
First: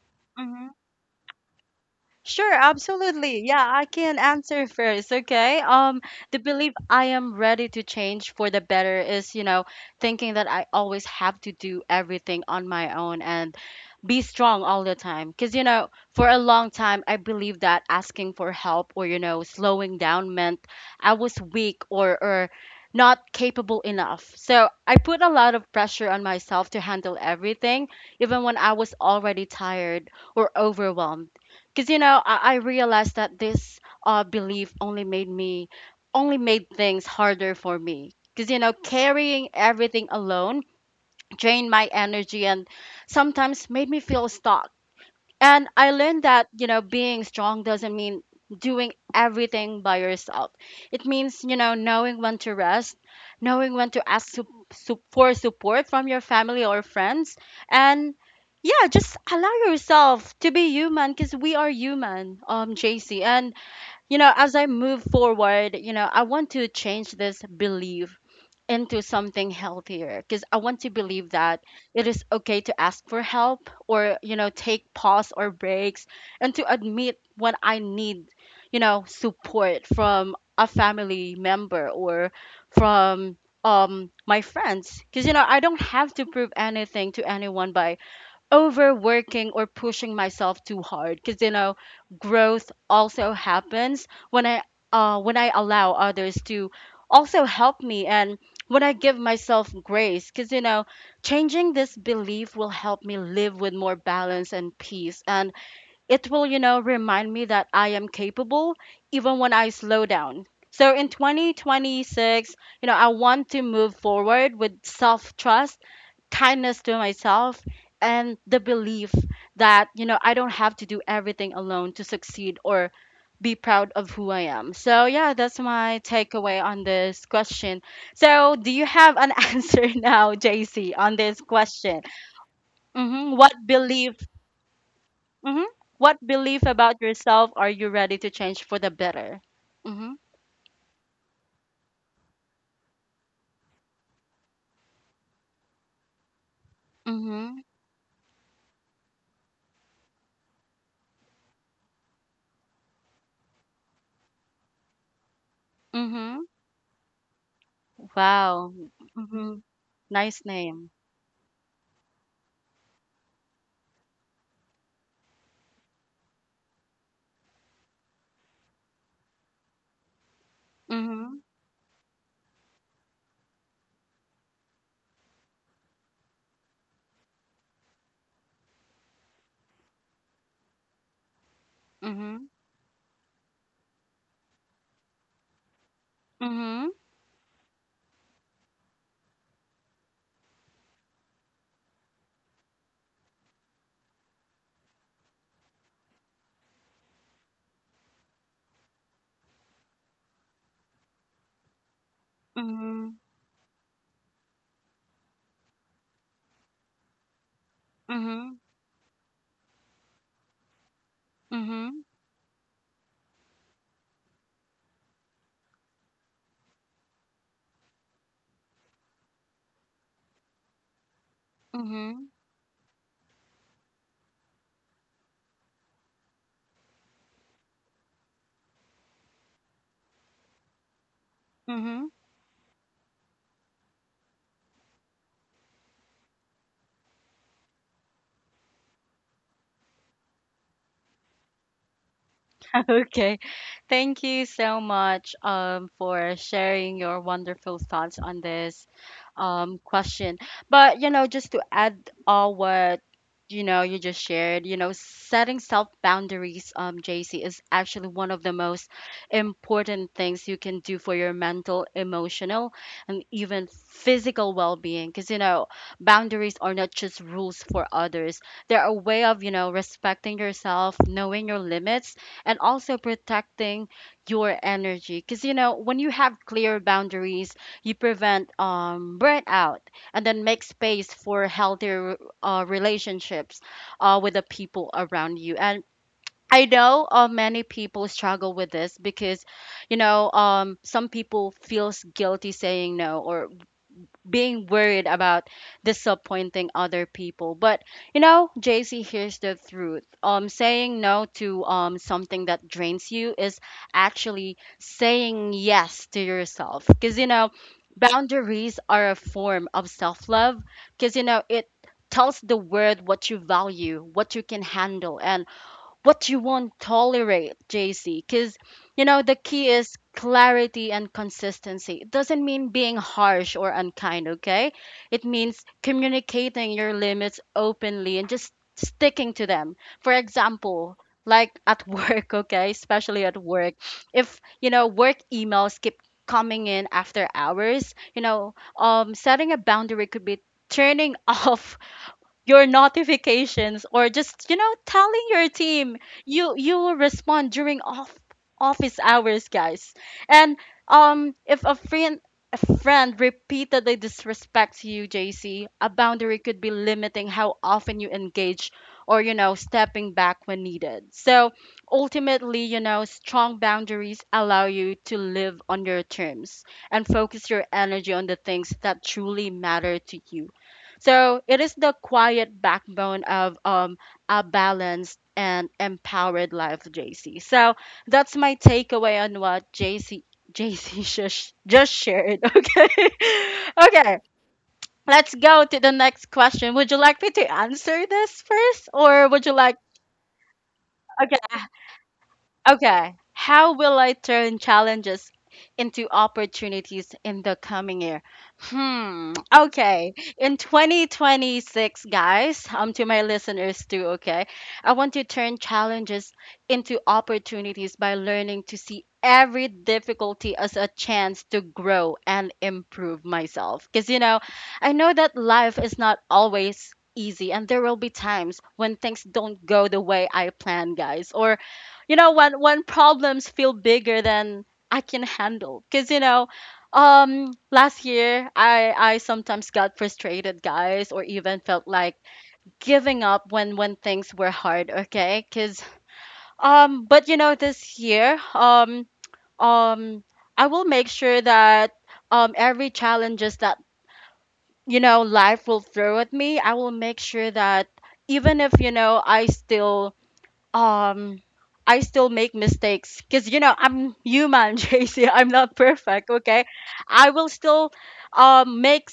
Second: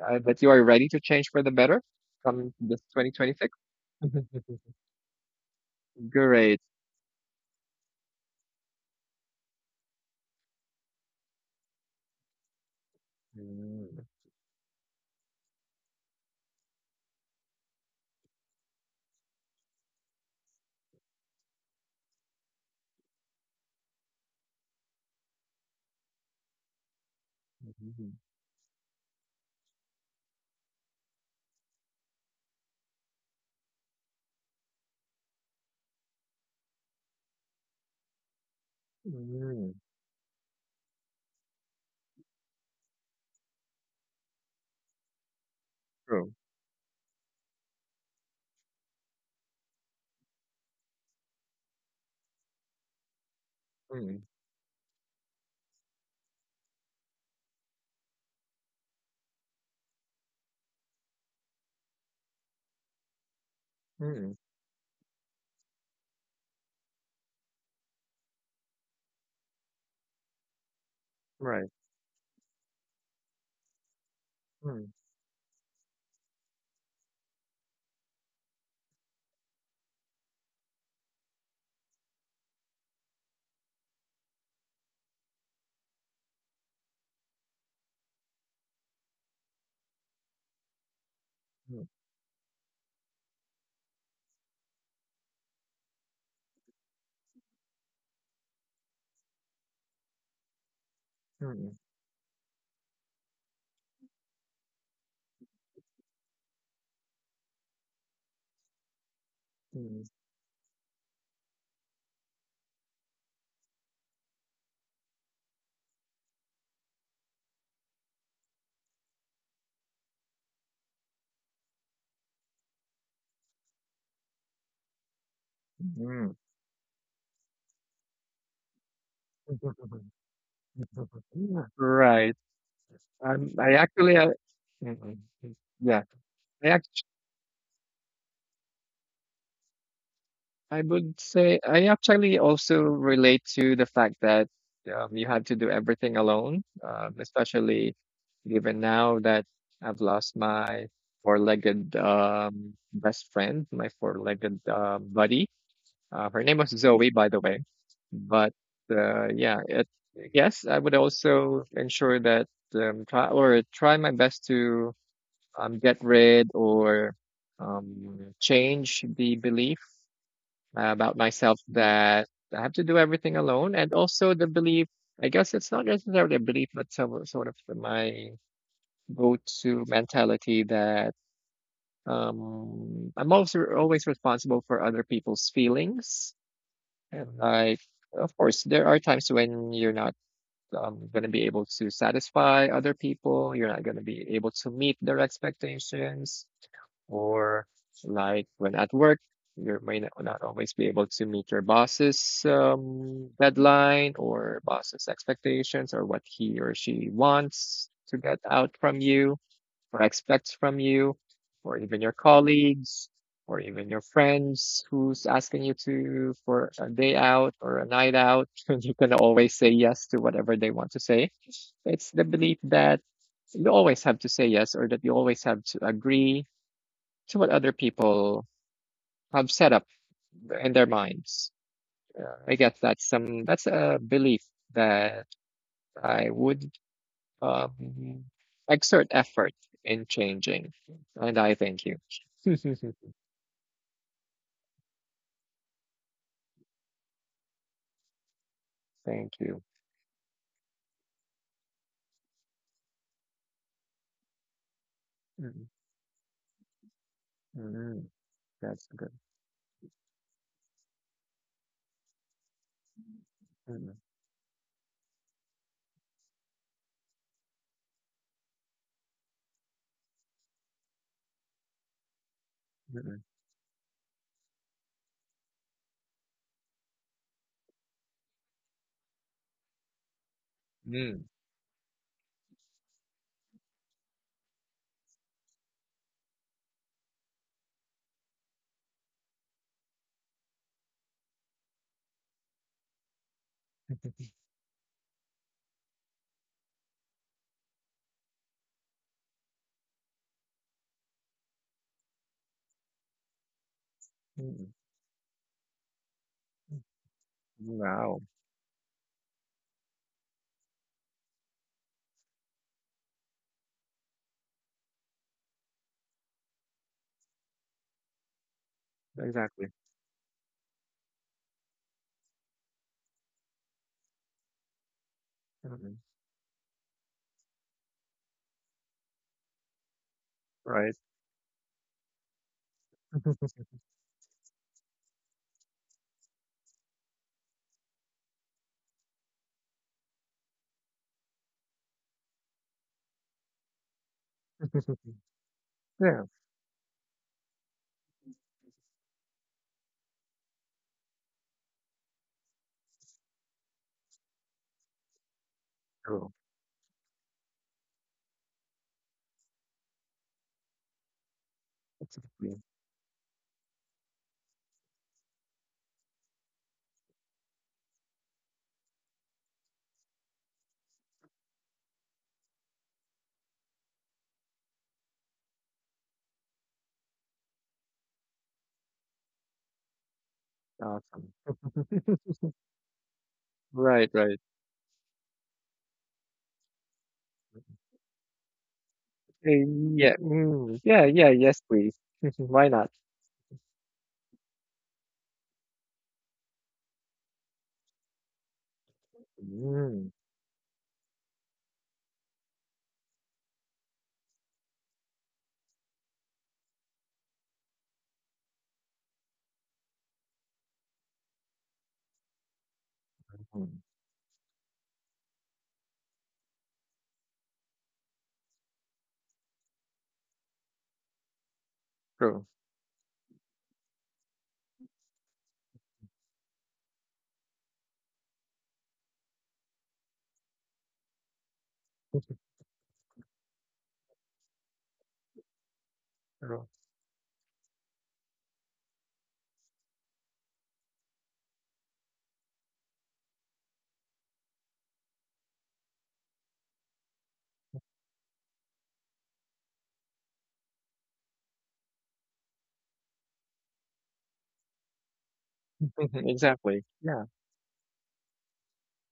B: that you are
A: Mhm.
B: ready to change for the better from
A: Sure,
B: this
A: absolutely.
B: 2026?
A: Yeah, I
B: <laughs>
A: can answer first, okay? The
B: Great.
A: belief I am ready to change for the better is, you know, thinking that I always have to do everything on my own and
B: Mm,
A: be strong all the time. Because, you know, for a long time, I believed that asking for help or, you know, slowing down meant I was weak or not capable enough. So I put a lot of pressure on myself to handle everything,
B: mhm,
A: even when I was already tired or overwhelmed. Because you know I realized that this belief only made me only made things harder for me because, you know, carrying
B: mm.
A: everything alone drained my energy and sometimes made me feel stuck. And I learned
B: True.
A: that, you know, being strong doesn't mean doing everything by yourself. It means, you know, knowing when to rest, knowing when to
B: Mm,
A: ask sup- sup- for support from your family or friends. And yeah, just allow yourself to be human because we are human, JC. And, you know,
B: mm,
A: as I move forward, you know, I want to change this belief into something healthier because I want to believe that
B: right.
A: it is okay to ask for help or, you know, take
B: Mm,
A: pause or breaks and to admit when I need, you know, support from a family member or from my friends. Because you know I don't have to prove anything to anyone by overworking or pushing myself too hard. Because, you know,
B: mm,
A: growth also happens when I when I allow others to also help me and when I give myself grace. Because, you know, changing
B: mm,
A: this belief will help me live with more balance and peace, and it will, you know, remind me that I am capable even when I
B: mm,
A: slow down. So in 2026, you know, I want to move forward with self trust, kindness to myself, and the belief that, you know, I don't have to do everything alone to succeed or be proud of who I am. So, yeah, that's my
B: mm.
A: takeaway on this question. So, do you have an <laughs> answer now, JC, on this
B: <laughs>
A: question?
B: Right.
A: Hmm. What
B: Um, I
A: belief?
B: actually, uh, mm, mm, mm.
A: Mm-hmm.
B: Yeah,
A: What belief
B: I
A: about
B: act-
A: yourself are you ready to change for the better? Mm-hmm.
B: I would say I actually also relate to the fact that you had to do everything alone,
A: Mm-hmm.
B: especially even now that I've lost my four-legged best friend, my four-legged buddy.
A: Mm-hmm.
B: Her name was Zoe, by the way. But
A: Wow. Mm-hmm.
B: yeah,
A: Nice
B: yes, I
A: name.
B: would also ensure that, try my best to, get rid or change the belief about
A: Mm-hmm.
B: myself that I have to do everything alone, and also the belief. I guess it's not necessarily a belief, but sort of my go-to mentality that,
A: Mm-hmm.
B: I'm also always responsible for other people's feelings.
A: Mm-hmm.
B: And like, of course, there are times when you're not going to be able to satisfy other people. You're not going to be able to meet their expectations, or like when at work, you may not always be able to meet your boss's
A: Mm-hmm.
B: deadline or boss's expectations or what he or she wants to get
A: Mm-hmm.
B: out from you or expects from you, or even
A: Mm-hmm.
B: your colleagues, or even your friends who's asking you to for a day out or a night out, <laughs> and you can always say yes to whatever they want to say. It's the belief that you always have to say yes or that you always have to agree to what other people have set up in their minds.
A: Mm-hmm.
B: I guess that's a belief that I would, um, exert effort in changing. And I thank you. <laughs>
A: <laughs> Okay. Thank you so much for sharing your wonderful thoughts on this
B: Thank you.
A: question. But, you know, just to add all what, you know, you just shared, you know, setting
B: Mm.
A: self boundaries, JC, is
B: Mm,
A: actually one of the
B: that's
A: most
B: good.
A: important things you can do for your mental, emotional, and even
B: Mm.
A: physical well being. Because, you know, boundaries are not just rules for others, they're a way of, you know, respecting yourself, knowing your limits and also
B: Mm.
A: protecting your energy. Because you know when you have clear boundaries you prevent burnout and then make space
B: Mm.
A: for healthier relationships with the people around you. And I know many people struggle with this because, some people feels guilty saying no, or being worried about disappointing other people. But you know, JC, here's the truth. Saying no to something that drains you is actually
B: Mm.
A: saying yes to yourself. Cause you know,
B: Wow.
A: boundaries are a form of self love. Cause you know it tells the world what you value, what you can handle, and what you won't tolerate, JC. Because, you know, the
B: Exactly.
A: key is clarity and consistency. It doesn't mean being harsh or unkind, okay? It means
B: Mm.
A: communicating your limits openly and just sticking to them. For
B: Right.
A: example, like at <laughs> work, okay? Especially at
B: <laughs>
A: work. If, work emails keep coming in after hours, setting a boundary could be turning <laughs> off your notifications, or just telling your team
B: Yeah.
A: you will respond during off office hours, guys. And if a friend repeatedly disrespects you, JC, a
B: Cool.
A: boundary could be limiting how often you engage, or stepping back when needed. So
B: That's really
A: ultimately, strong boundaries allow you to live on your terms and focus your energy on the things that truly matter to you. So it is the quiet backbone of a balanced and empowered life, JC. So that's my takeaway on what J C, <laughs>
B: awesome.
A: just shared. <laughs> Okay,
B: Right.
A: okay.
B: Right.
A: Let's go to the next question. Would you like me to answer this first, or would you
B: Eh,
A: like?
B: Yeah. Mm. Yeah. Yeah.
A: Okay,
B: Yes, please. <laughs> Why not?
A: okay. How will I turn challenges into opportunities in the coming year? Hmm.
B: Mm.
A: Okay. In 2026, guys, to my listeners too, okay, I want to turn challenges into opportunities by learning to see every difficulty as a chance to grow and improve
B: Mm.
A: myself. Because, I know that life is not always easy, and there will be times when things don't go the way I plan, guys, or
B: True.
A: when problems feel bigger than I can handle. Because last year, I sometimes got frustrated, guys, or even felt like giving up when things were hard, okay. because
B: True.
A: um but you know this year, um I will make sure that every challenges that life will throw at me, I will make sure that even if um I still make mistakes because I'm human, <laughs> JC. I'm not
B: <laughs>
A: perfect, okay?
B: Exactly. Yeah.
A: I will still make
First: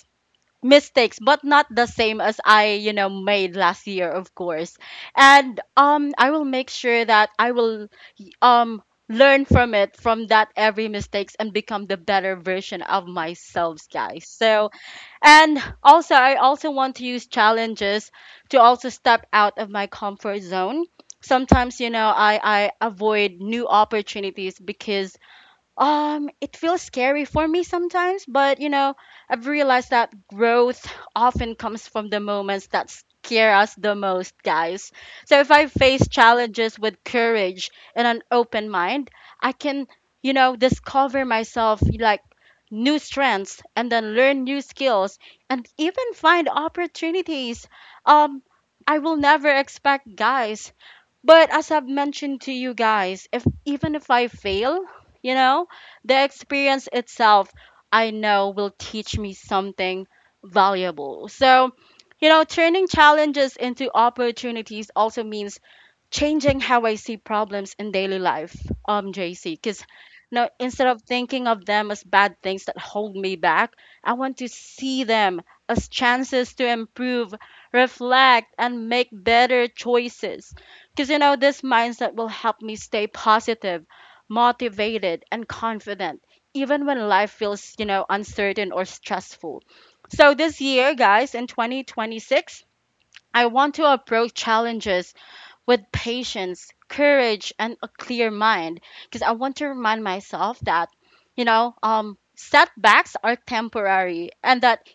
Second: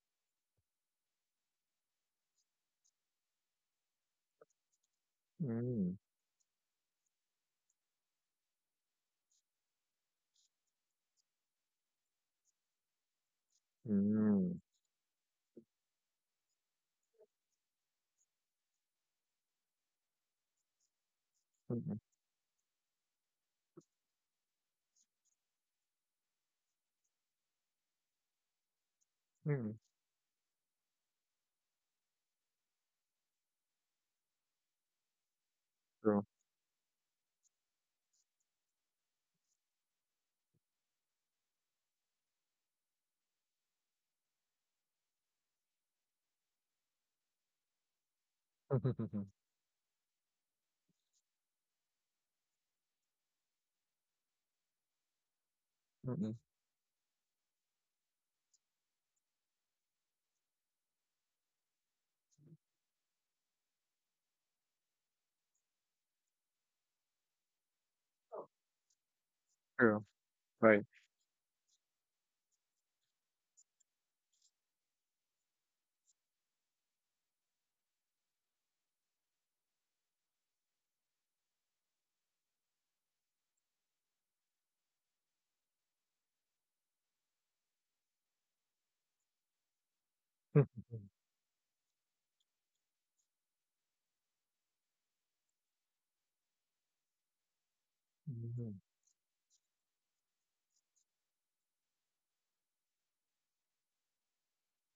A: mistakes, but not the same as I made last year, of course. And
B: Mm.
A: I will make sure that I will um learn from it, from that every mistakes, and become the better version of myself, guys,
B: Mm.
A: so and also, I also want to use challenges to also step out of my comfort zone. Sometimes,
B: Mm.
A: I avoid new opportunities because it feels scary for me sometimes. But I've
B: Mm.
A: realized that growth often comes from the moments that scare us the most, guys. So if I face
B: True.
A: challenges with courage and an open mind, I can, discover myself, like new strengths, and then learn new skills, and even find opportunities um I will
B: <laughs>
A: never expect, guys. But as I've mentioned to you guys, if even if I fail, you know, the
B: Mm-mm.
A: experience itself, I know, will teach me something valuable. So, turning challenges into opportunities also means changing how I see problems in daily life, JC. Because
B: True.
A: now,
B: Right.
A: instead
B: <laughs>
A: of thinking of them as bad things that hold me back, I want to see them as chances to improve, reflect, and make better choices. Because this mindset will help me stay positive, motivated, and confident, even when life feels, uncertain or stressful. So this year, guys, in 2026, I want to approach challenges with patience, courage, and a clear mind.
B: Mhm.
A: Because I want to remind myself that, setbacks are temporary and that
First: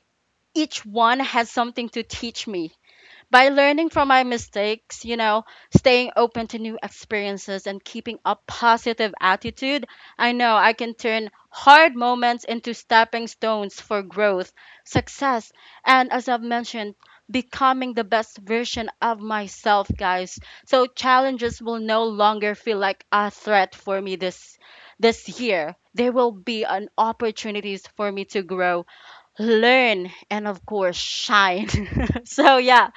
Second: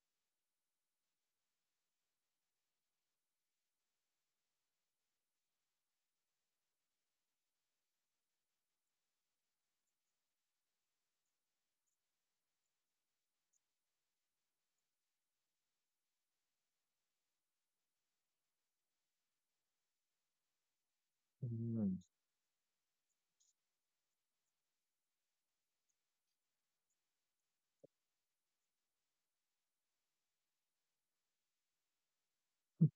A: each one has something to teach me. By learning from my mistakes, staying open to new experiences, and keeping a positive attitude, I know I can turn hard moments into stepping stones for growth, success, and, as I've mentioned, becoming the best version of myself, guys. So challenges will
B: Mhm.
A: no longer feel like a threat for me this year. There will be an opportunities for me to grow, learn, and, of course, shine. <laughs> so yeah,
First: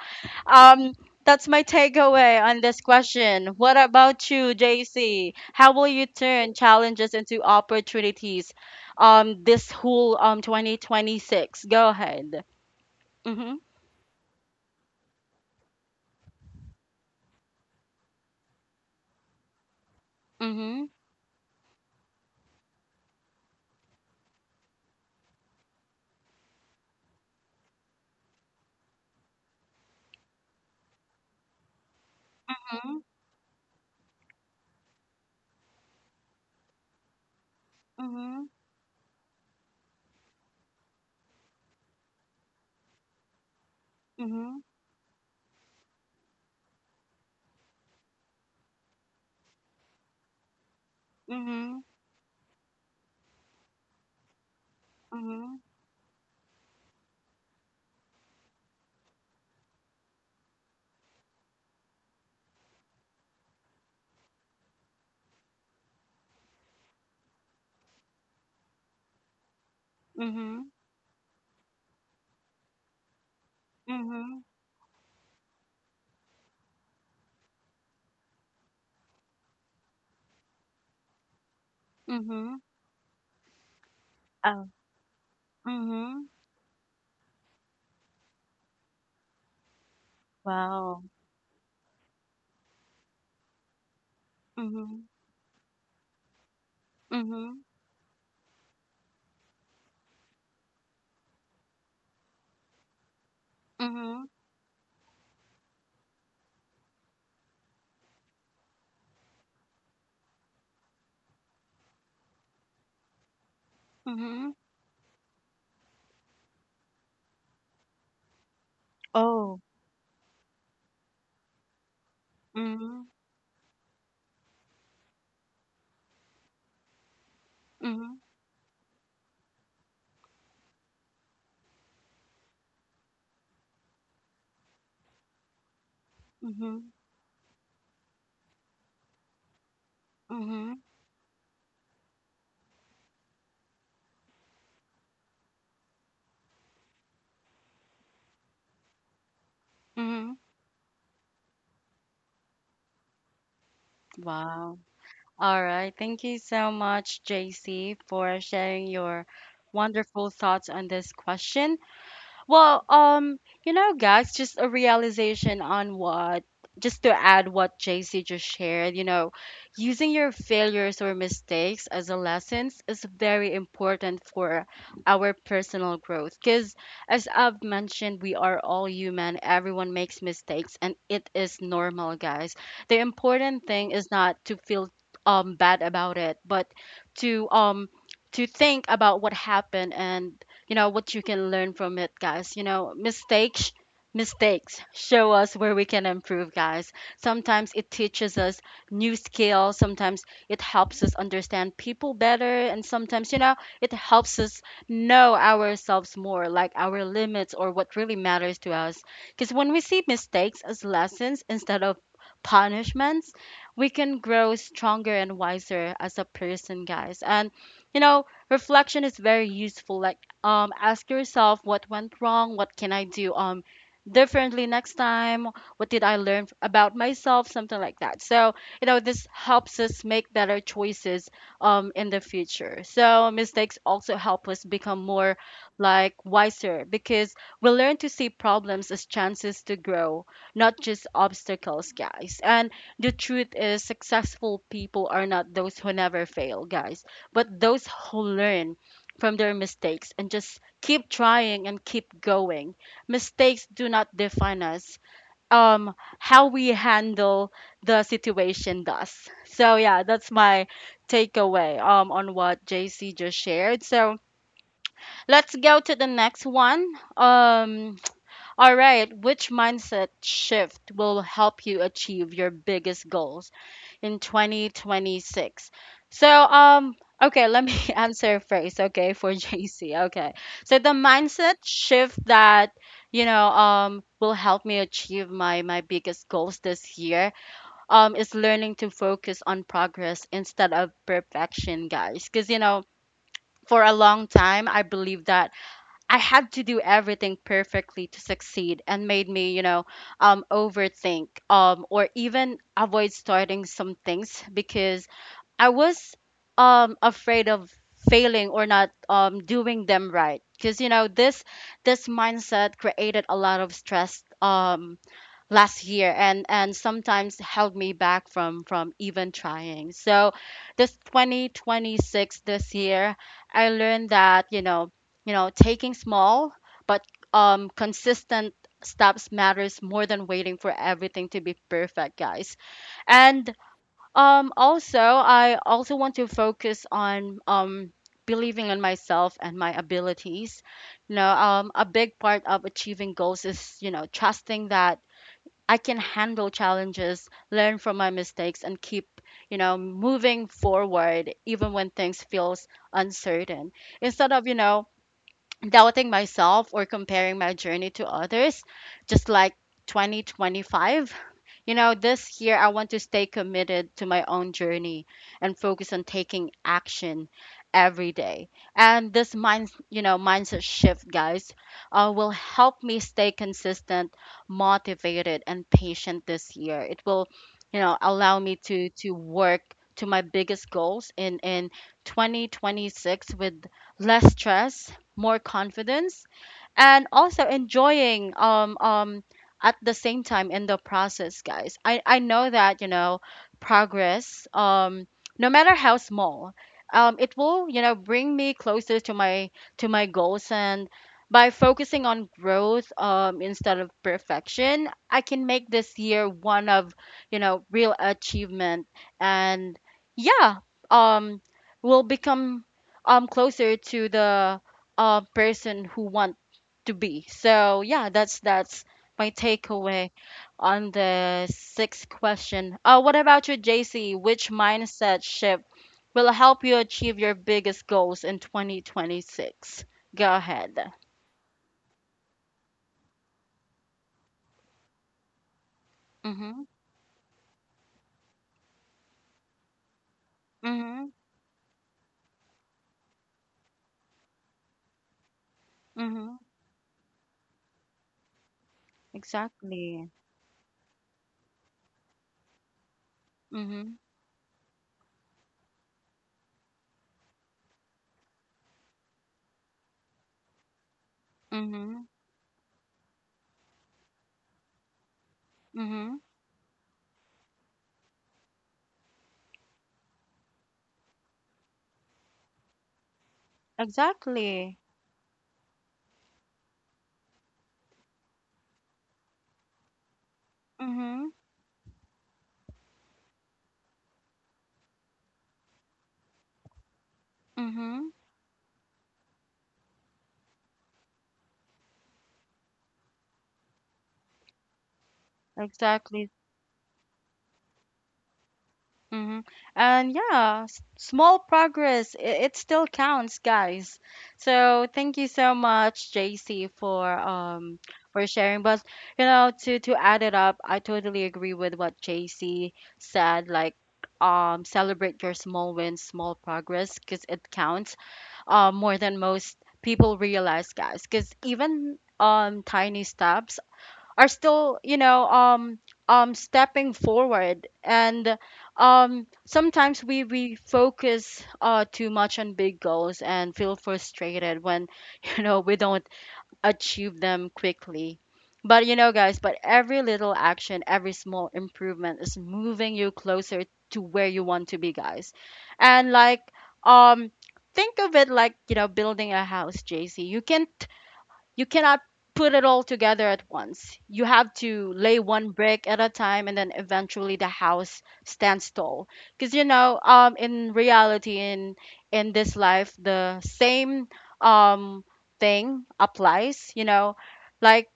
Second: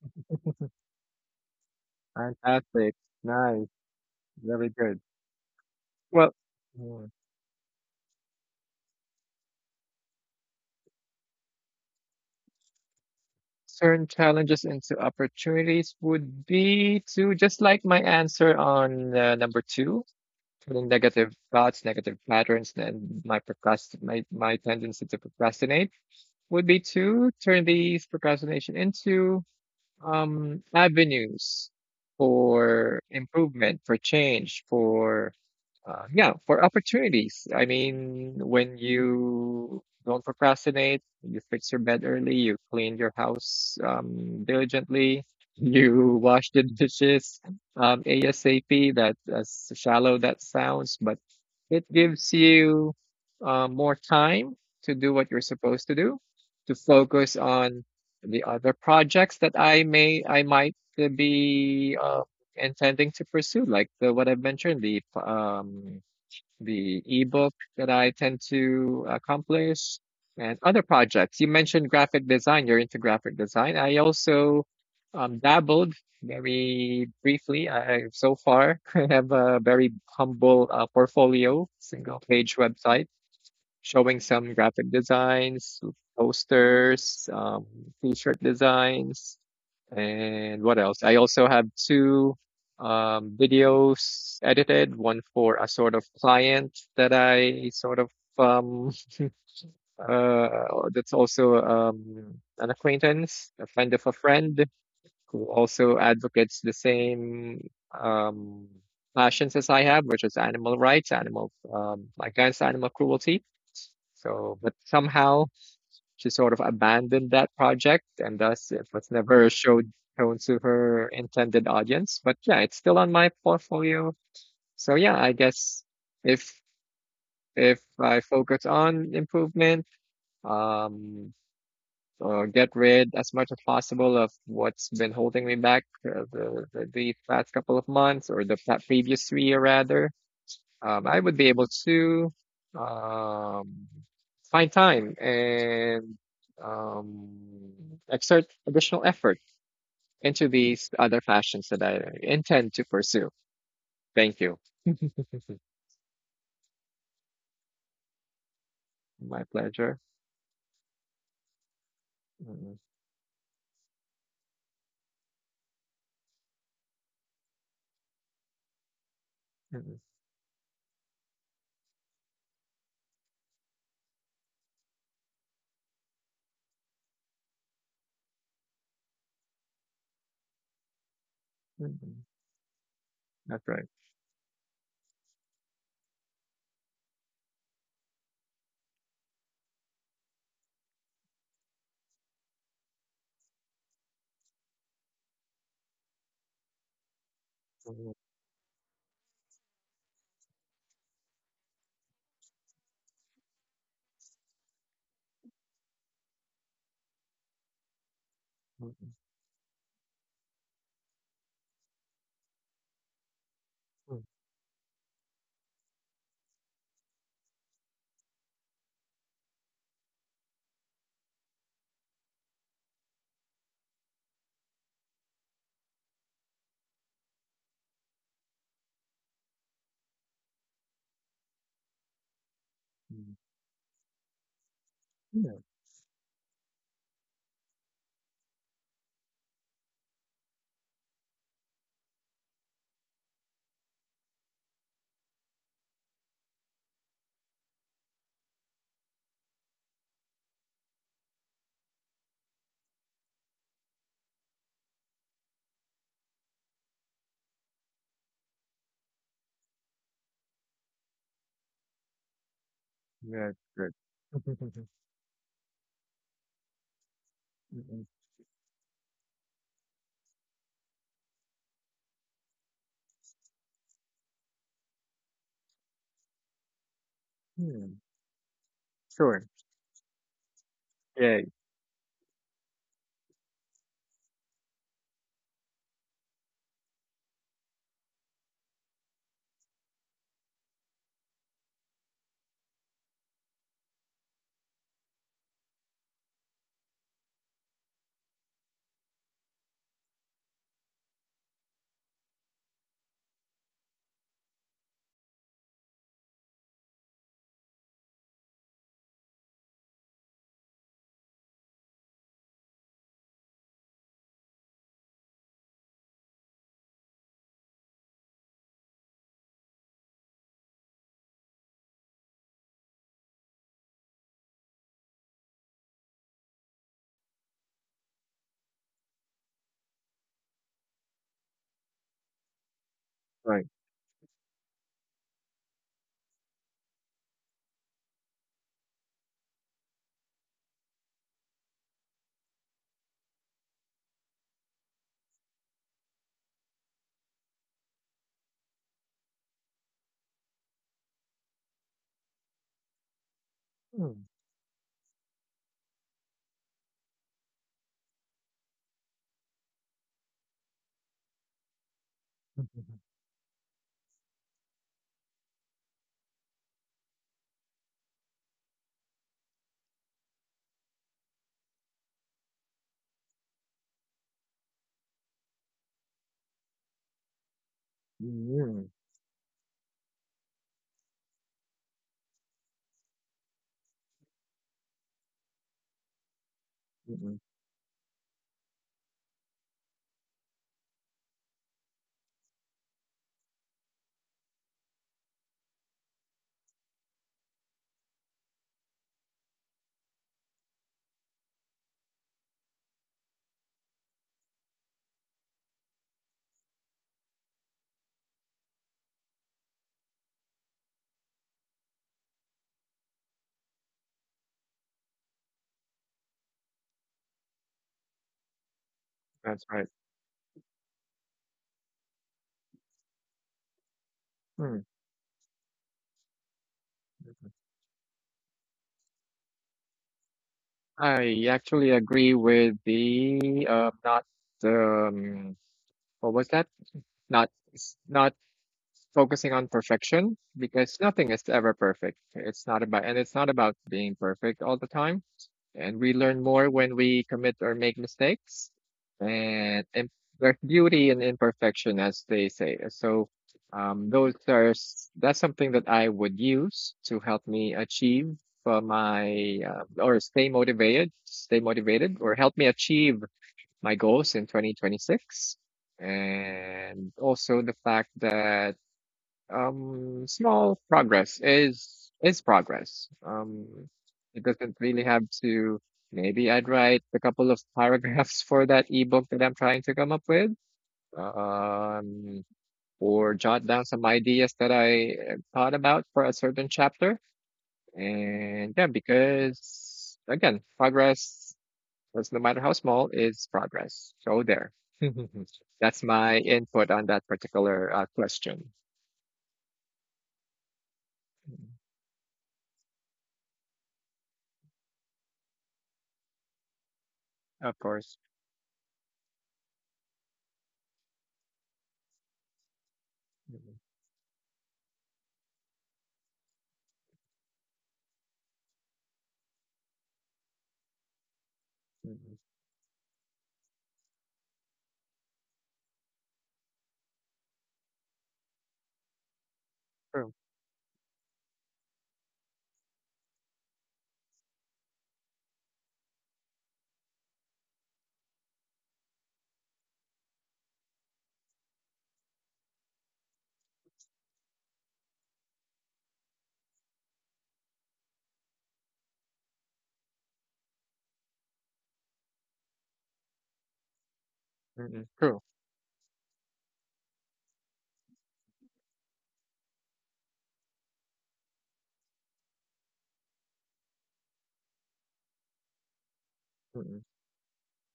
A: um, that's my takeaway on this
B: Fantastic.
A: question.
B: Nice.
A: What about you,
B: Very good.
A: JC? How will you
B: Well,
A: turn
B: mm,
A: challenges into opportunities this whole 2026? Go ahead. Mhm.
B: turn challenges into opportunities would be to just like my answer on number two, the
A: Mhm.
B: negative thoughts, negative patterns, and my tendency to procrastinate would be to turn these procrastination into avenues for improvement, for change, for yeah, for opportunities. I mean,
A: Mhm.
B: when you don't procrastinate, you fix your bed early, you clean your house
A: Mhm.
B: diligently, <laughs> you wash the dishes ASAP. That as shallow that sounds, but
A: Mhm.
B: it gives you more time to do what you're
A: Mhm.
B: supposed to do, to focus on the other projects that I might be intending to pursue, like the what I've mentioned, the ebook that I tend to accomplish, and
A: Mhm.
B: other projects. You mentioned graphic design. You're into graphic design. I
A: Mhm.
B: also dabbled very briefly. So far, <laughs> I have a very humble portfolio, single
A: Mhm.
B: page
A: Mhm.
B: website showing some
A: Oh.
B: graphic designs,
A: Mhm.
B: posters, t-shirt designs, and what
A: Wow.
B: else? I also have two videos edited,
A: Mhm.
B: one for a sort of client that
A: Mhm.
B: I sort of um, that's also an acquaintance, a friend of a
A: Mhm.
B: friend who also advocates the same um, passions as I have, which is animal rights, animal, against animal cruelty.
A: Mhm.
B: So, but somehow she sort of abandoned that project, and thus it was never
A: Oh.
B: showed shown to her intended audience. But yeah, it's still
A: Mhm.
B: on my portfolio. So yeah, I guess if if
A: Mhm.
B: I focus on improvement, um, or get rid as much as possible of what's been holding me back, uh, the, the
A: Mhm.
B: the past couple of months, or previous 3 year rather,
A: Mhm.
B: I would be able to, um, find time and, um, exert additional effort
A: Mhm.
B: into these other passions that I intend to pursue. Thank you.
A: Wow. All right. Thank you so much, JC, for sharing your
B: My pleasure.
A: wonderful thoughts on this question.
B: Mm.
A: Well, guys, just a realization on what, just to add what JC just shared,
B: Mm.
A: using your failures or mistakes as a lessons is very important for our personal growth. Because, as I've mentioned, we are all human, everyone makes mistakes, and it is
B: Mm.
A: normal,
B: Mm.
A: guys. The important
B: That's right.
A: thing is not to feel bad about it, but to think about what happened, and what you can learn from it, guys. Mistakes show us where we can improve, guys. Sometimes it
B: Mm.
A: teaches us new skills, sometimes it helps us understand people better, and sometimes, it helps us know ourselves more, like our limits or what really matters to us.
B: Mm.
A: Because when we see mistakes as lessons instead of punishments, we can
B: Mm.
A: grow stronger and wiser as a person, guys. And you know reflection is very useful. Like, ask yourself, what went wrong? What can I do differently next time? What did I learn about myself? Something like that. So, this helps us make better choices in the future. So
B: Mm.
A: mistakes also help us become more,
B: Yeah,
A: like, wiser, because we learn to see problems as chances to grow, not just obstacles, guys. And the truth is, successful people are not those who never fail, guys, but those who learn from their mistakes and just keep trying and keep going. Mistakes do not define us. How we handle the situation does. So yeah, that's my takeaway on what JC just
B: that's
A: shared.
B: good.
A: So
B: <laughs>
A: let's go to the next one. Um
B: Mm.
A: all right, which mindset shift will help you achieve your biggest goals in 2026? So, okay, let
B: Mm.
A: me <laughs>
B: Mm.
A: answer first, okay, for <laughs>
B: Sure.
A: JC. Okay. So the
B: Yay.
A: mindset shift that, will help me achieve my biggest goals this year is learning to focus on progress instead of perfection, guys. Cuz for a long time I believe that I had to do everything perfectly to succeed, and made me, overthink, or even avoid starting some things because I was afraid of failing or not doing them right. Because, this mindset created a lot of stress, last year, and sometimes held me back from even trying. So this 2026, this year, I learned that, taking small but consistent steps matters more than waiting for everything to be perfect, guys. And
B: Right.
A: also, I also want to focus on believing in myself and my abilities. A big part of achieving goals is trusting that I can handle challenges, learn from my mistakes, and keep, moving forward even when things feels uncertain.
B: Mm.
A: Instead of, doubting myself or comparing my journey to others, just like 2025. This year
B: <laughs>
A: I
B: Mm.
A: want to stay committed to my own journey and focus on taking action every day. And this mindset shift, guys, will help me stay consistent, motivated, and patient this year. It will, allow me
B: Mm.
A: to work to my biggest goals in 2026, with less stress, more confidence, and
B: Mm.
A: also enjoying, at the same time, in the process, guys. I know that, progress, no matter how small, it will, bring me closer to my goals. And by focusing on growth, instead of perfection, I can make this year one of, real achievement. And yeah, um will become closer to the, person who want to be. So yeah, that's my
B: That's right.
A: takeaway on the sixth question. What about you, JC? Which
B: Mm.
A: mindset shift will help you achieve your biggest goals in 2026? Go ahead.
B: I actually agree with the, not, um, what was
A: Mhm.
B: that? Not focusing on perfection because
A: Mhm.
B: nothing is ever perfect. It's not about being perfect all the time. And we
A: Mhm.
B: learn more when we commit or make mistakes. And
A: Exactly.
B: there's beauty in imperfection, as they say. So,
A: Mhm.
B: that's something that I would use to help me achieve my or stay
A: Mhm.
B: motivated, or help me achieve my goals in 2026.
A: Mhm.
B: And also the fact that, small progress is progress. It doesn't
A: Exactly.
B: really have to. Maybe I'd write a couple of paragraphs for that ebook that I'm trying to come up with,
A: Mhm.
B: um, or jot down some ideas that I thought about for a certain chapter.
A: Mhm.
B: And yeah, because again, progress, that's no matter how small, is progress. So there. <laughs> That's
A: Exactly.
B: my input on that particular question.
A: Mm-hmm. And yeah, small
B: Mm.
A: progress, it still counts, guys. So thank you so much, JC, for
B: Of course.
A: sharing. But to add it up, I totally agree with what JC said. Like, celebrate your small wins, small progress, because it counts, more than most people realize, guys. Because even
B: Mm-mm.
A: tiny steps are still, stepping forward. And sometimes we
B: True.
A: we focus too much on big goals and feel frustrated when <laughs> we don't achieve them quickly, but, guys, but every little action, every small improvement, is moving you closer to where you want to be, guys. And, like, um think of it like, building a house, JC. You cannot put it all together at once. You have to
B: Mm-mm.
A: lay
B: True.
A: one brick at a time, and then eventually the house stands tall. Because, in reality, in this life, the same um thing applies.
B: Mm-mm.
A: Like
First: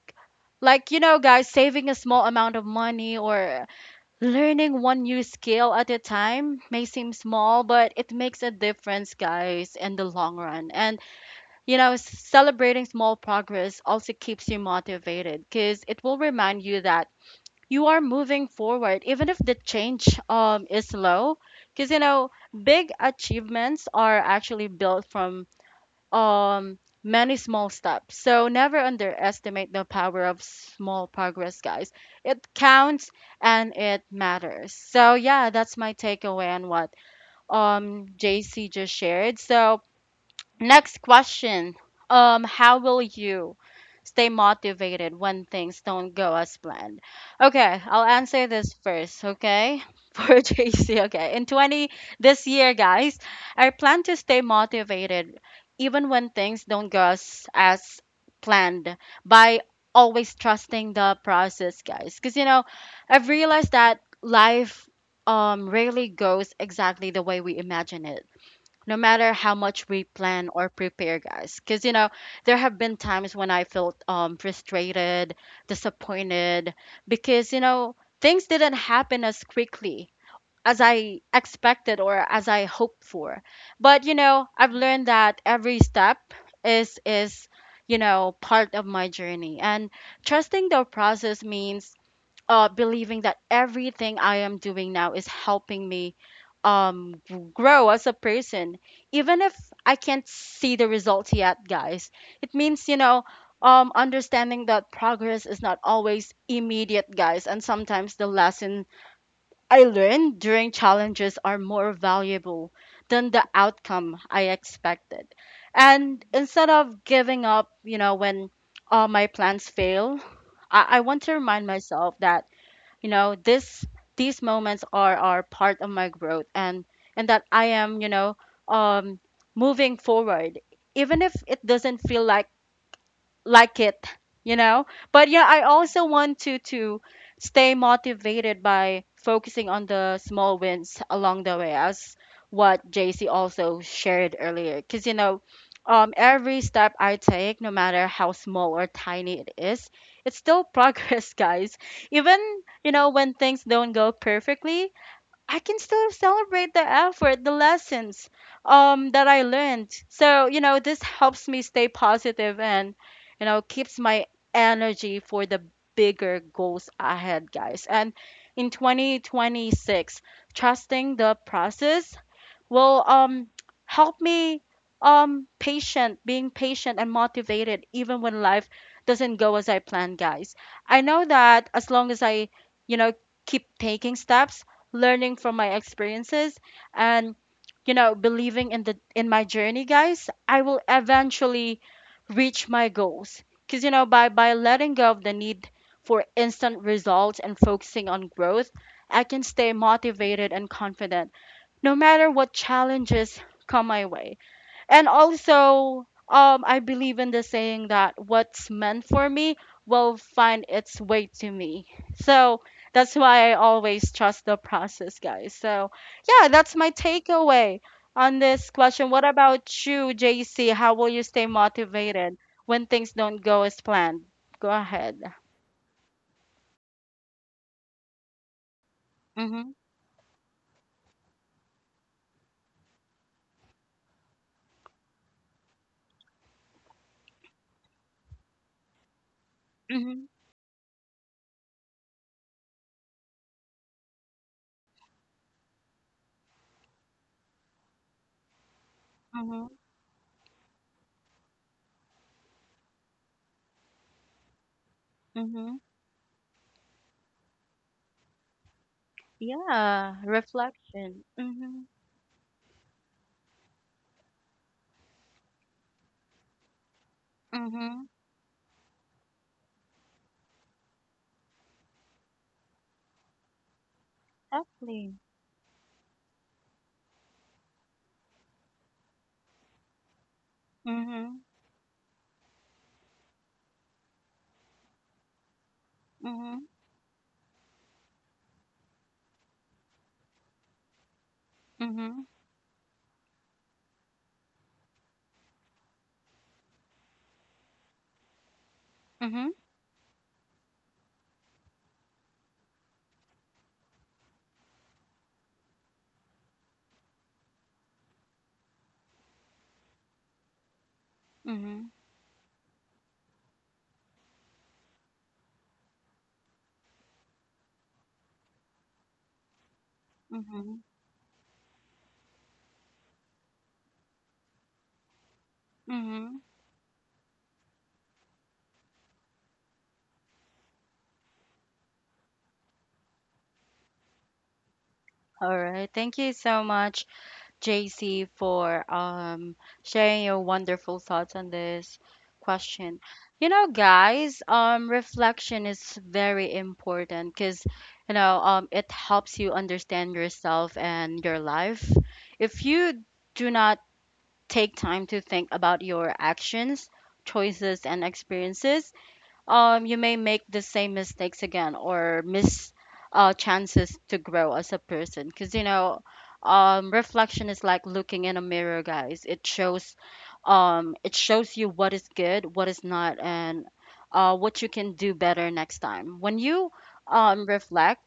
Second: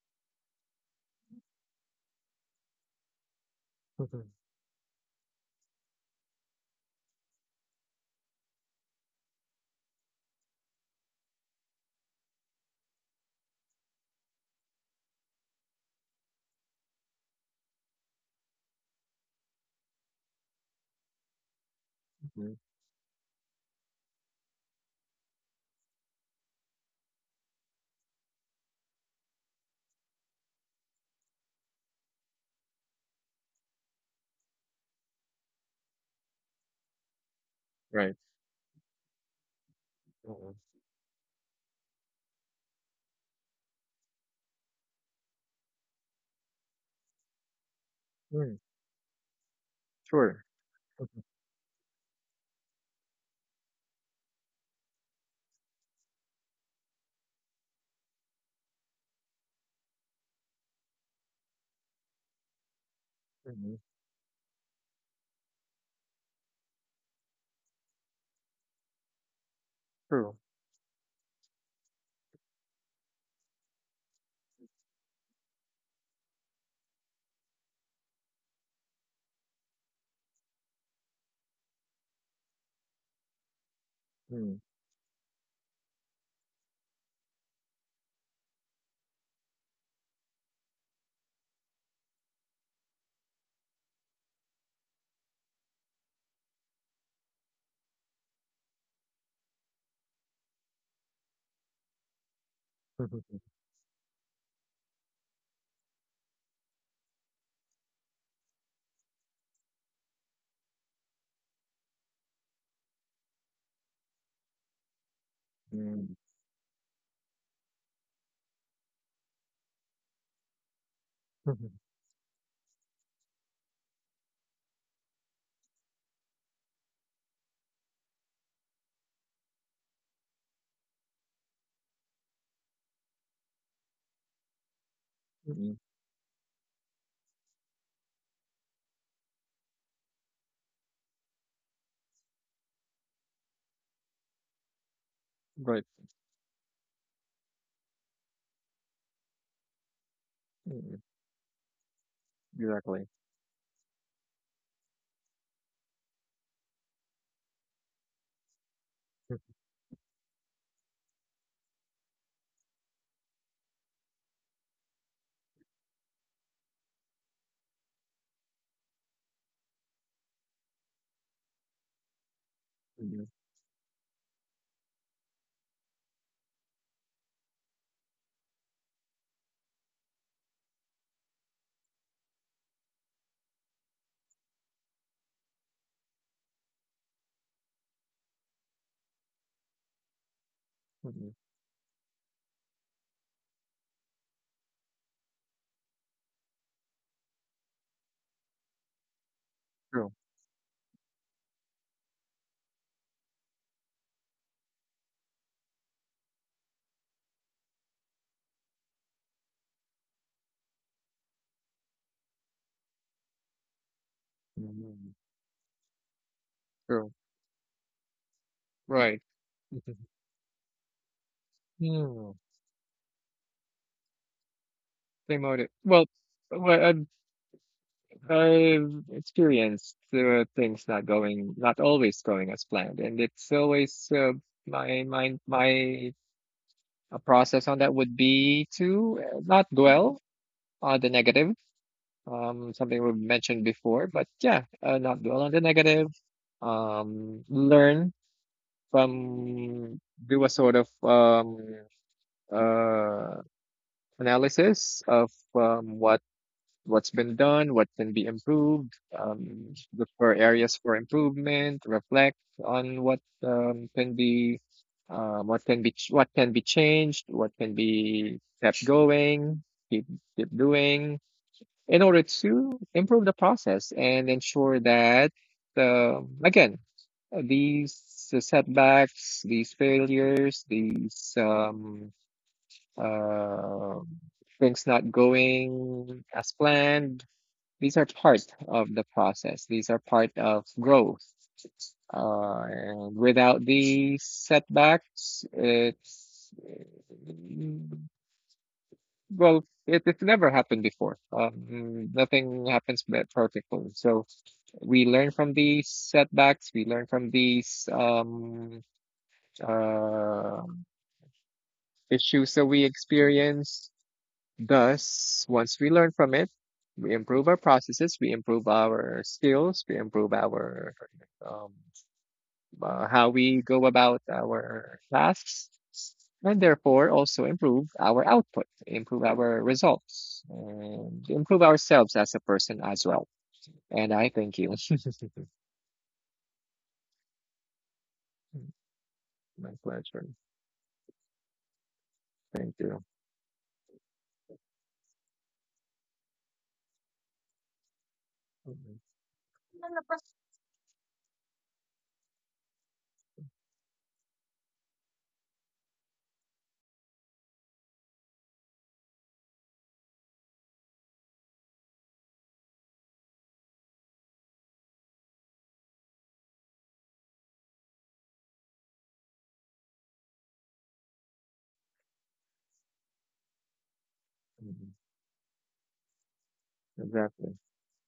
A: like, guys, saving a small amount of money or learning one new skill at a time may seem small, but it makes a difference, guys, in the long run. And you know, celebrating small progress also keeps you motivated because it will remind you that you are moving forward, even if the change is slow. Because, you know,
B: Mm-mm.
A: big achievements are actually built from um, many small steps. So never underestimate the power of small progress, guys. It counts and it matters. So, yeah, that's my takeaway on what
B: Right.
A: JC just shared. So,
B: Mm-mm.
A: next question. How will you stay motivated when things don't go as planned? Okay, I'll answer
B: Mm.
A: this first, okay? <laughs> For
B: Sure.
A: JC,
B: Mhm.
A: okay. In 20 this year, guys, I plan to stay motivated even when things don't go as planned by always trusting the process, guys. Cuz you know, I've realized
B: Mm-mm.
A: that life rarely goes exactly the way we imagine it, no matter how much we
B: True.
A: plan or prepare, guys. Because you know, there have been times when I felt frustrated, disappointed, because you know, things didn't happen as quickly as I expected or as I hoped for. But you know,
B: Mm.
A: I've learned that every step is you know, part of my journey, and trusting the process means believing that everything I am doing now is helping me grow as a person, even if I can't see the results yet, guys. It means, you know, understanding that progress is not always immediate, guys, and sometimes the lesson I learned during challenges are more valuable than the outcome I expected.
B: Mm.
A: And instead of giving up, you know, when all my plans fail, I want to remind myself that, you know, this these moments are part of my growth, and that I am, you know, um moving forward, even if it doesn't feel like it, you know. But yeah, I
B: Mm-mm.
A: also want to stay motivated by focusing on the small wins along the way, as what JC also shared earlier. Because you know,
B: Right.
A: every step I take, no matter how small or tiny it is, it's still
B: Mm.
A: progress <laughs> guys. Even, you
B: Mm.
A: know, when things don't go perfectly, I can still celebrate the effort, the lessons that I learned. So, you know, this helps me stay positive and, you know, keeps my energy for the bigger goals ahead, guys. And in 2026, trusting the process will
B: Mm.
A: help me being patient and motivated, even when life doesn't go as I plan, guys. I know that as long as I, you know, keep taking steps, learning from my experiences, and, you know, believing in my journey, guys, I will eventually reach my goals. Cuz you know, by letting go of the need for instant results and focusing on growth, I can stay
B: Sure.
A: motivated and confident no matter what challenges come my way. And also, I believe in the saying that what's meant for me will find its way to me. So that's why I always trust the
B: Hmm. Mm. True. Mm. Mm. Mm. Mm. Right. Mm. Mm. Exactly. Mm-mm. Mm. True. Mm.
A: process, guys. So, yeah, that's my
B: True.
A: takeaway on this question.
B: Right.
A: What about
B: Mhm.
A: you, JC? How will you stay
B: Mm.
A: motivated when things don't go as planned? Go ahead.
B: Same motive. Well, well, I've, I've
A: Mm-hmm.
B: experienced things not always going as planned, and it's always my mind, my a process on that would be to, not dwell
A: Mm-hmm.
B: on the negative, something we've mentioned before, but yeah, not dwell on the negative, learn
A: Mm-hmm.
B: from, do a sort of uh, analysis of,
A: Mm-hmm.
B: what's been done, what can be improved, look
A: Yeah.
B: for areas for
A: Reflection. Mm-hmm.
B: improvement, reflect on what what can be changed, what can
A: Mm-hmm.
B: be kept going, keep keep doing, in order to improve the process and ensure
A: Exactly.
B: that, again, these setbacks, these failures, these
A: Mhm.
B: uh, things not going as
A: Mhm.
B: planned. These are part of the process. These are part of growth.
A: Mhm.
B: And without these setbacks, it's
A: Mhm.
B: well, it's never happened before. Nothing happens perfectly. So we learn from these setbacks. We learn from these uh,
A: Mhm.
B: issues that we experience. Thus, once we learn from it, we improve our processes, we improve our skills, we improve
A: Mhm.
B: our um, how we go about our tasks,
A: Mhm.
B: and therefore also improve our output, improve our results, and improve ourselves as a person as well. And I thank you. <laughs>
A: All right. Thank you so much, JC, for
B: My
A: sharing
B: pleasure.
A: your wonderful thoughts on this
B: Thank
A: question.
B: you.
A: You know, guys, reflection is very important. Cuz you know, it
B: Mhm.
A: helps you understand yourself and your life. If you do not take time to think about your actions, choices, and experiences, you may make the same mistakes again or miss chances to grow as a person. Because, you know, reflection is like looking in a mirror, guys. It shows you what is good, what is not, and what you
B: Mhm.
A: can do better next time. When you
B: Exactly.
A: reflect,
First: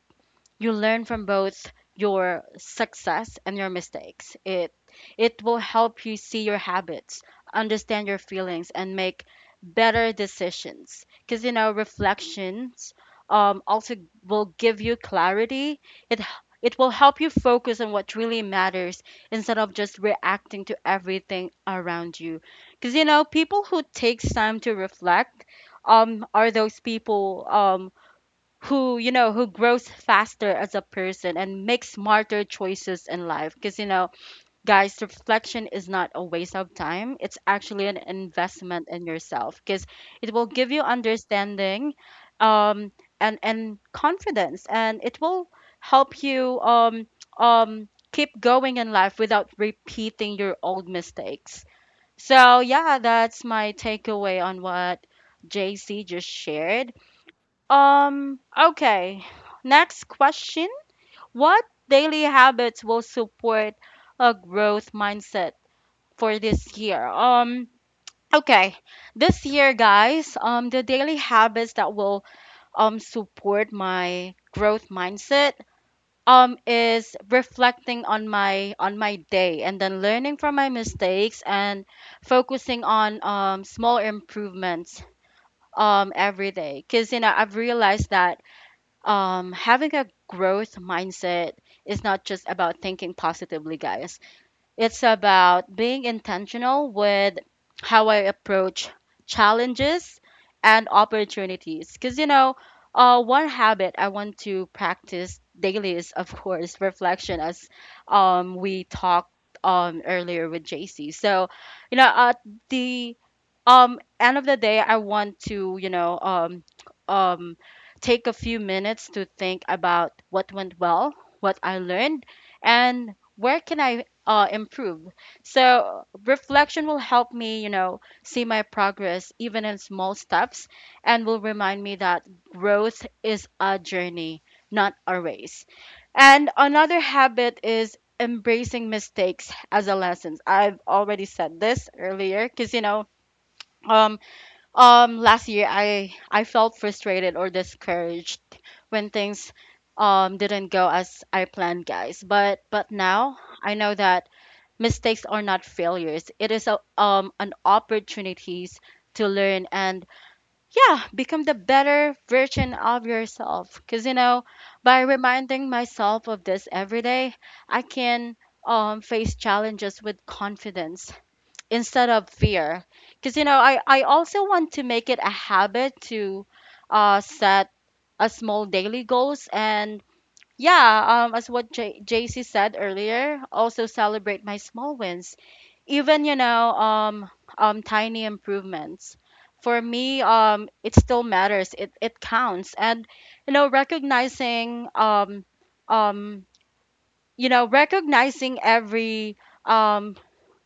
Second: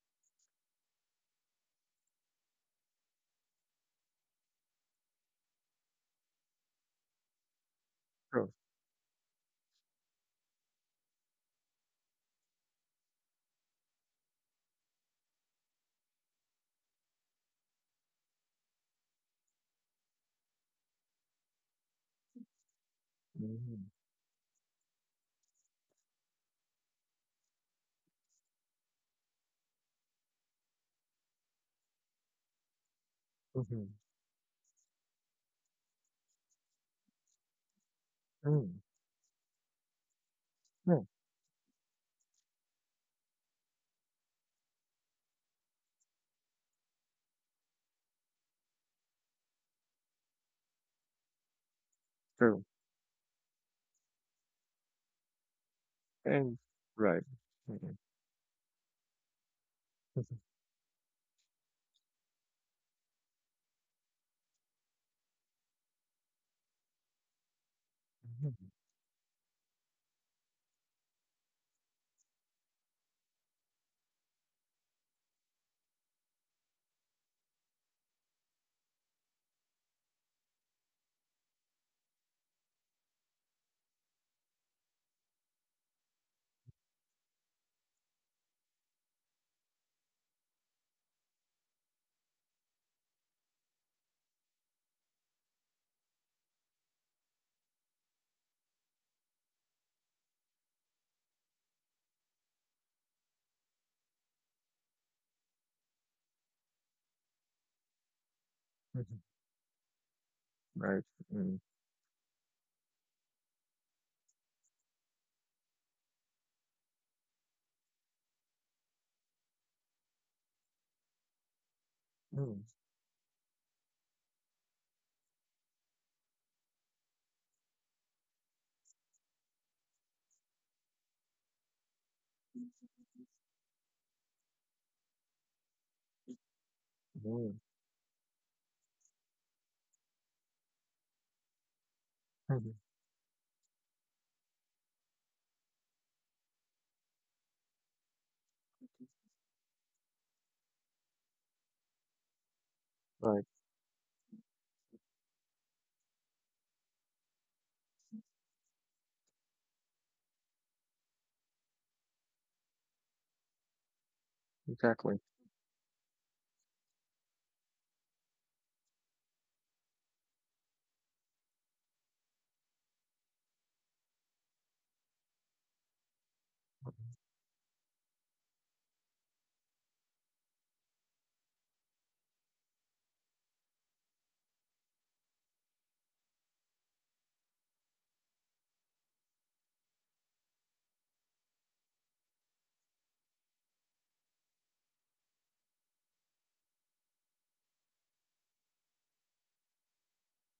A: you learn from both your success and your mistakes. It will help you see your habits, understand your
B: True.
A: feelings, and make better decisions, because you know, reflections also will give you clarity. it h- it will help you focus on what really matters, instead of just reacting to everything around you, because you know, people who
B: Mhm.
A: takes time to reflect are those people who you know who grows faster as a person and makes smarter choices in life. Because you
B: Mhm.
A: know, guys, reflection is not a waste of time. It's actually an
B: Mhm.
A: investment in yourself, because it will give you
B: Yeah.
A: understanding, um and confidence, and it will help you keep going in life without repeating your old mistakes. So
B: True.
A: yeah, that's my takeaway on what JC just
B: And
A: shared.
B: right. Mhm.
A: Okay, next
B: Mhm.
A: question. What daily habits will support a growth mindset for this year? Okay. This year, guys, the daily habits that will support my growth mindset is reflecting on my day and then learning from my mistakes and focusing on small improvements every day, because you know, I've realized that having a growth mindset is not just about thinking positively, guys. It's about being intentional with how I approach challenges and opportunities. Because, you know, one habit I want to practice daily is, of course, reflection, as we talked earlier with
B: Right.
A: JC. So,
B: Mm.
A: you know, at the end of the day, I want to, you know, um take a few minutes to think about what went well, what I learned,
B: Mm.
A: and where can I improve. So reflection will help me, you know, see my progress even in small steps, and will remind me that growth is a journey, not a race. And another habit
B: Mm.
A: is embracing mistakes as a lesson. I've already said this earlier, because,
B: Mhm.
A: you know, um last year I felt frustrated or discouraged when things didn't go as I planned, guys. But now
B: Right.
A: I know that mistakes are not failures. It is an opportunities to learn and, yeah, become the better version of yourself, because you know, by
B: Exactly.
A: reminding myself of this every day, I can face challenges with confidence instead of fear. Because you know, I also want to make it a habit to set a small daily goals and, yeah, as what JC said earlier, also celebrate my small wins. Even, you know, tiny improvements for me, it still matters. It counts, and, you know, um, recognizing every um,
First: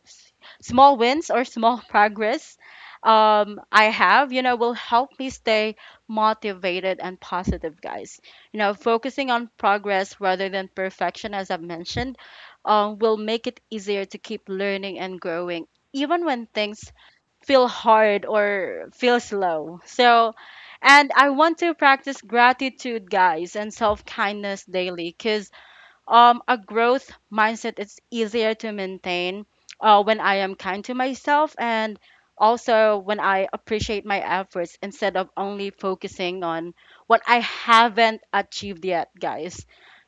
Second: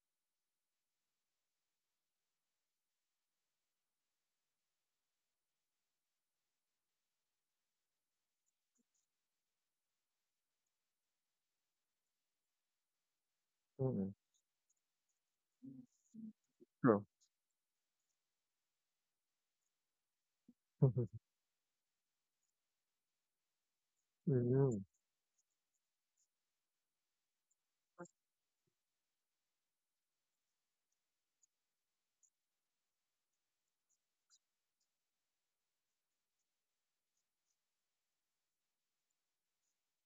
A: s- small wins or small <laughs> progress, I have, you know, will help me stay motivated and positive, guys. You know, focusing on progress rather than perfection, as I've mentioned, will make it easier
B: Mm.
A: to keep learning and growing, even when things
B: True.
A: feel hard or feel slow. So,
B: Mhm.
A: and I want to practice gratitude, guys, and self kindness
B: Mm.
A: daily, because a growth mindset is easier to maintain when I am kind to myself, and also when I appreciate my efforts instead of only focusing on what I haven't achieved yet, guys.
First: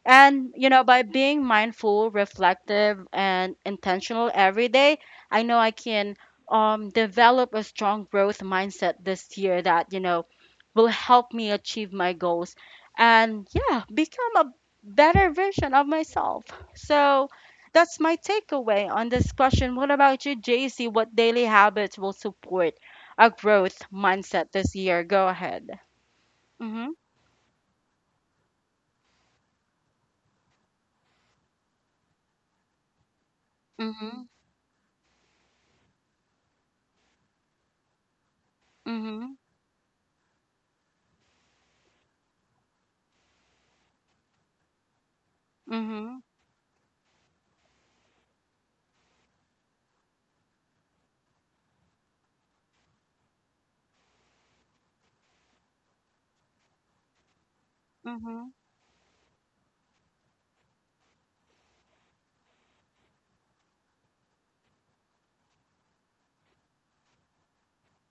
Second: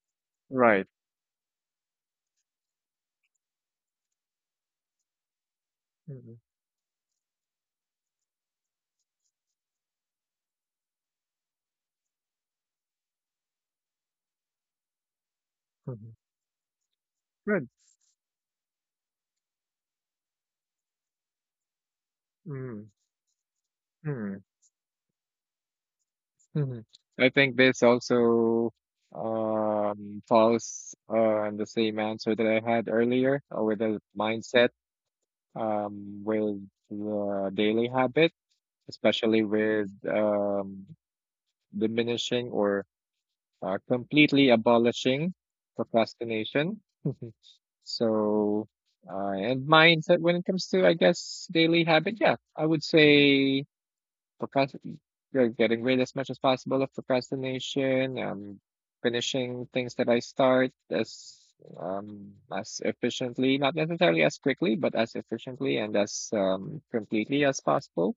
A: And, you know,
B: Right.
A: by being mindful, reflective, and intentional every day, I know I can
B: Mhm.
A: develop a strong growth mindset this year that, you know, will help me achieve my goals and, yeah, become a better version of
B: Mhm.
A: myself. So
B: Good.
A: that's my takeaway on this question. What about you, JC? What daily habits will support
B: Mm.
A: a growth
B: Mm.
A: mindset this year? Go ahead.
B: Mhm.
A: Mm-hmm.
B: I think this also, falls, on the same answer that I had earlier, with the
A: Mm-hmm.
B: mindset, with the daily habit,
A: Mm-hmm.
B: especially with, diminishing or completely abolishing
A: Mm-hmm.
B: procrastination. <laughs> So, and mindset when it comes to, I guess, daily habit, yeah, I would say procrastinate, getting rid as much as possible of procrastination,
A: Mm-hmm.
B: finishing things that I start um as efficiently, not necessarily as quickly, but as efficiently and as completely as possible.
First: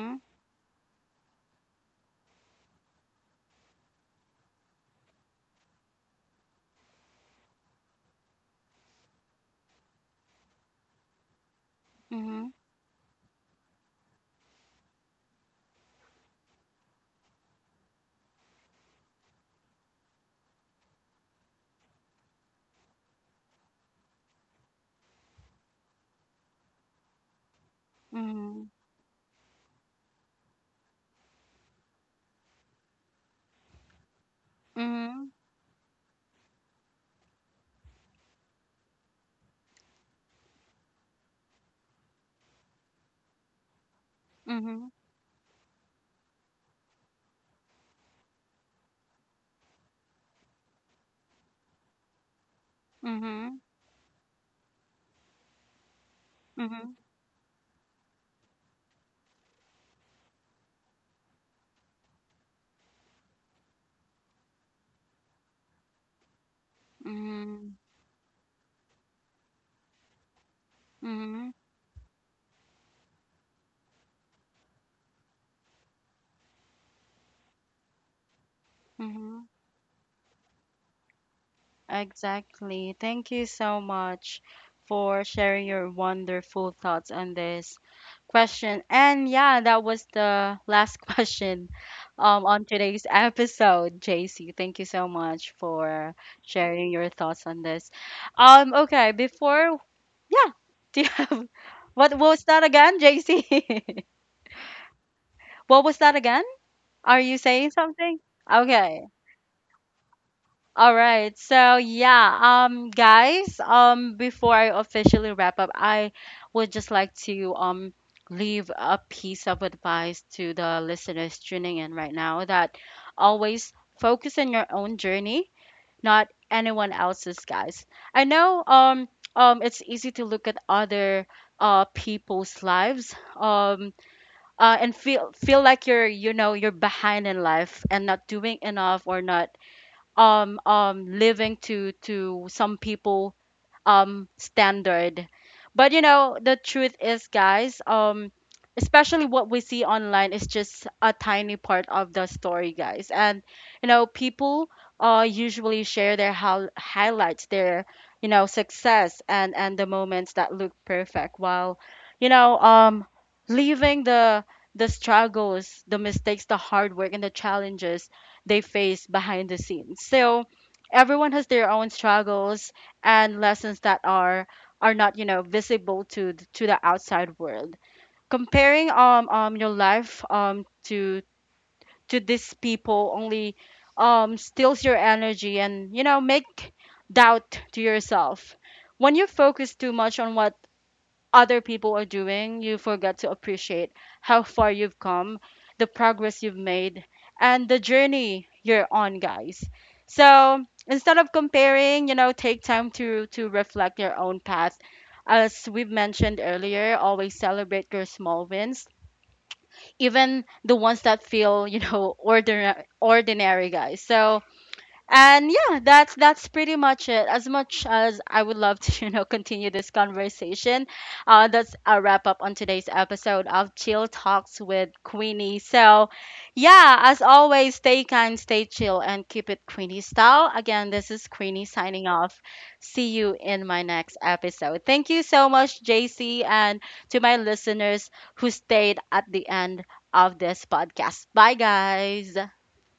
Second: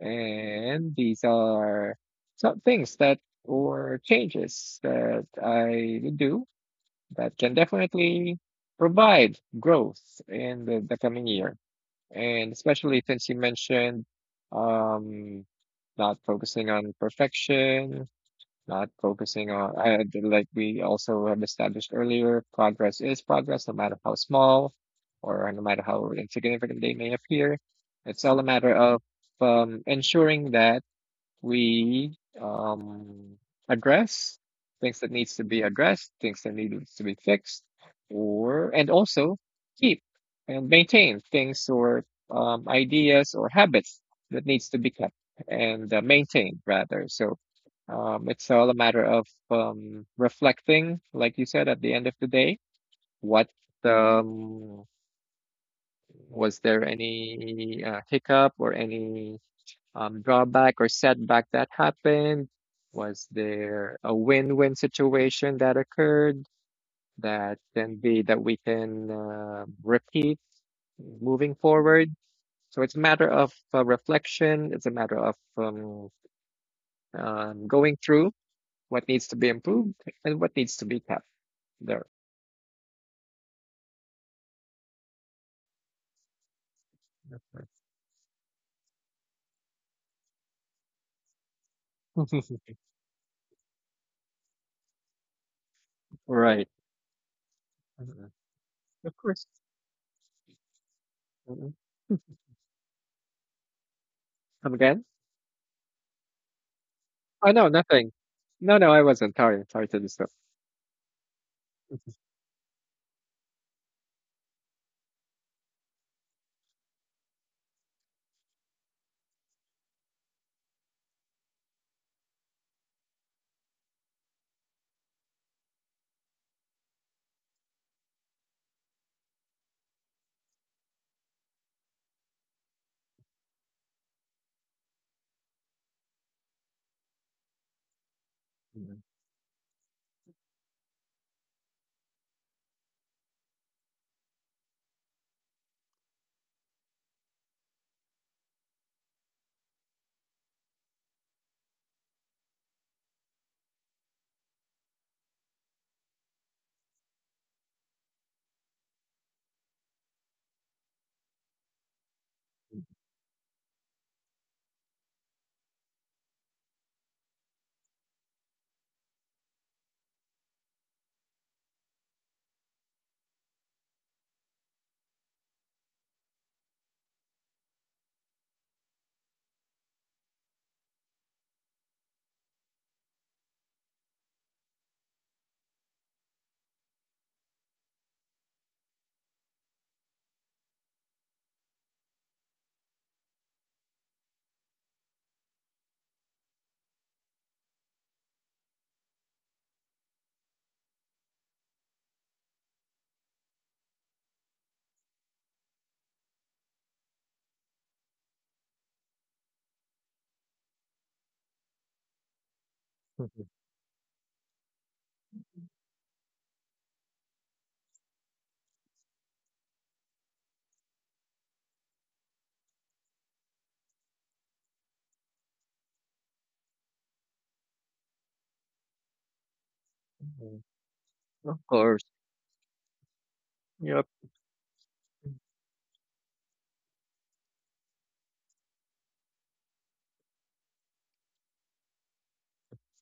B: And these are some things that or changes that I would do that can definitely provide growth in the coming year.
A: Mm-hmm.
B: And
A: Mm-hmm.
B: especially since you mentioned, um, not focusing on perfection, not focusing on, like we also have established earlier, progress is progress, no matter how small or no matter how insignificant they may appear. It's all a
A: Mm-hmm.
B: matter of, ensuring that we, address things that needs to be addressed, things that needs to be fixed, or and also keep and maintain things or, ideas or habits that needs
A: Mm-hmm.
B: to be
A: Mm-hmm.
B: kept and, maintained rather. So, it's all a matter of, reflecting, like you said, at the end of the day,
A: Mm-hmm.
B: what
A: Mm-hmm.
B: um, was there any hiccup or any drawback or setback that happened? Was there a win-win situation that occurred
A: Mm-hmm.
B: that we can repeat
A: Mm-hmm.
B: moving forward? So it's a matter of, reflection. It's a matter of, going through what needs to
A: Mm-hmm.
B: be improved and what needs to be kept there.
A: Exactly. Thank you so much for sharing your wonderful thoughts on this question. And yeah, that was the last <laughs> question
B: <laughs>
A: on today's <laughs> episode, JC. Thank you so much for
B: Right.
A: sharing your thoughts on this.
B: Mhm.
A: Okay,
B: Of course.
A: before, yeah, <laughs> do you have,
B: Mhm.
A: <laughs> what was that again, JC? <laughs>
B: Come again?
A: What was that again? Are you
B: Oh, no,
A: saying
B: nothing.
A: something?
B: No, no, I
A: Okay,
B: wasn't. Sorry. Sorry to disturb.
A: all right. So yeah, guys, before I officially wrap up, I would just like to leave a piece of advice to the listeners tuning in right now, that always focus on your own journey, not anyone else's, guys. I know it's easy to look at other people's lives and feel like you're you know you're behind in life and not doing
B: Mhm.
A: enough, or not living to some people standard. But you know, the truth is, guys, especially what we see online is just a tiny part of the story, guys. And you know, people usually share their highlights, their, you know, success and the moments that look perfect, while, you know, leaving the struggles, the mistakes, the hard work, and the challenges they face behind the scenes. So everyone has their own struggles and lessons that are not, you know, visible to the outside world. Comparing your life to these people only steals your energy, and, you know, make doubt to yourself. When you focus too much on what other people are doing, you forget to appreciate how far you've come, the progress you've made, and the journey you're on, guys. So instead of comparing, you know, take time to reflect your own path. As we've mentioned earlier, always celebrate your small wins, even the ones that feel, <laughs> ordinary, guys. So and yeah, that's pretty much it. As much as I would love to, <laughs> continue this conversation, that's a wrap up on today's episode of Chill Talks with Queenie. So, yeah, as always, stay kind, stay chill, and keep it Queenie style. Again, this is
B: <laughs> Of
A: Queenie
B: course.
A: signing off. See you in my
B: Yep.
A: next episode. Thank you so much, JC, and to my listeners who stayed at the end of this podcast. Bye, guys.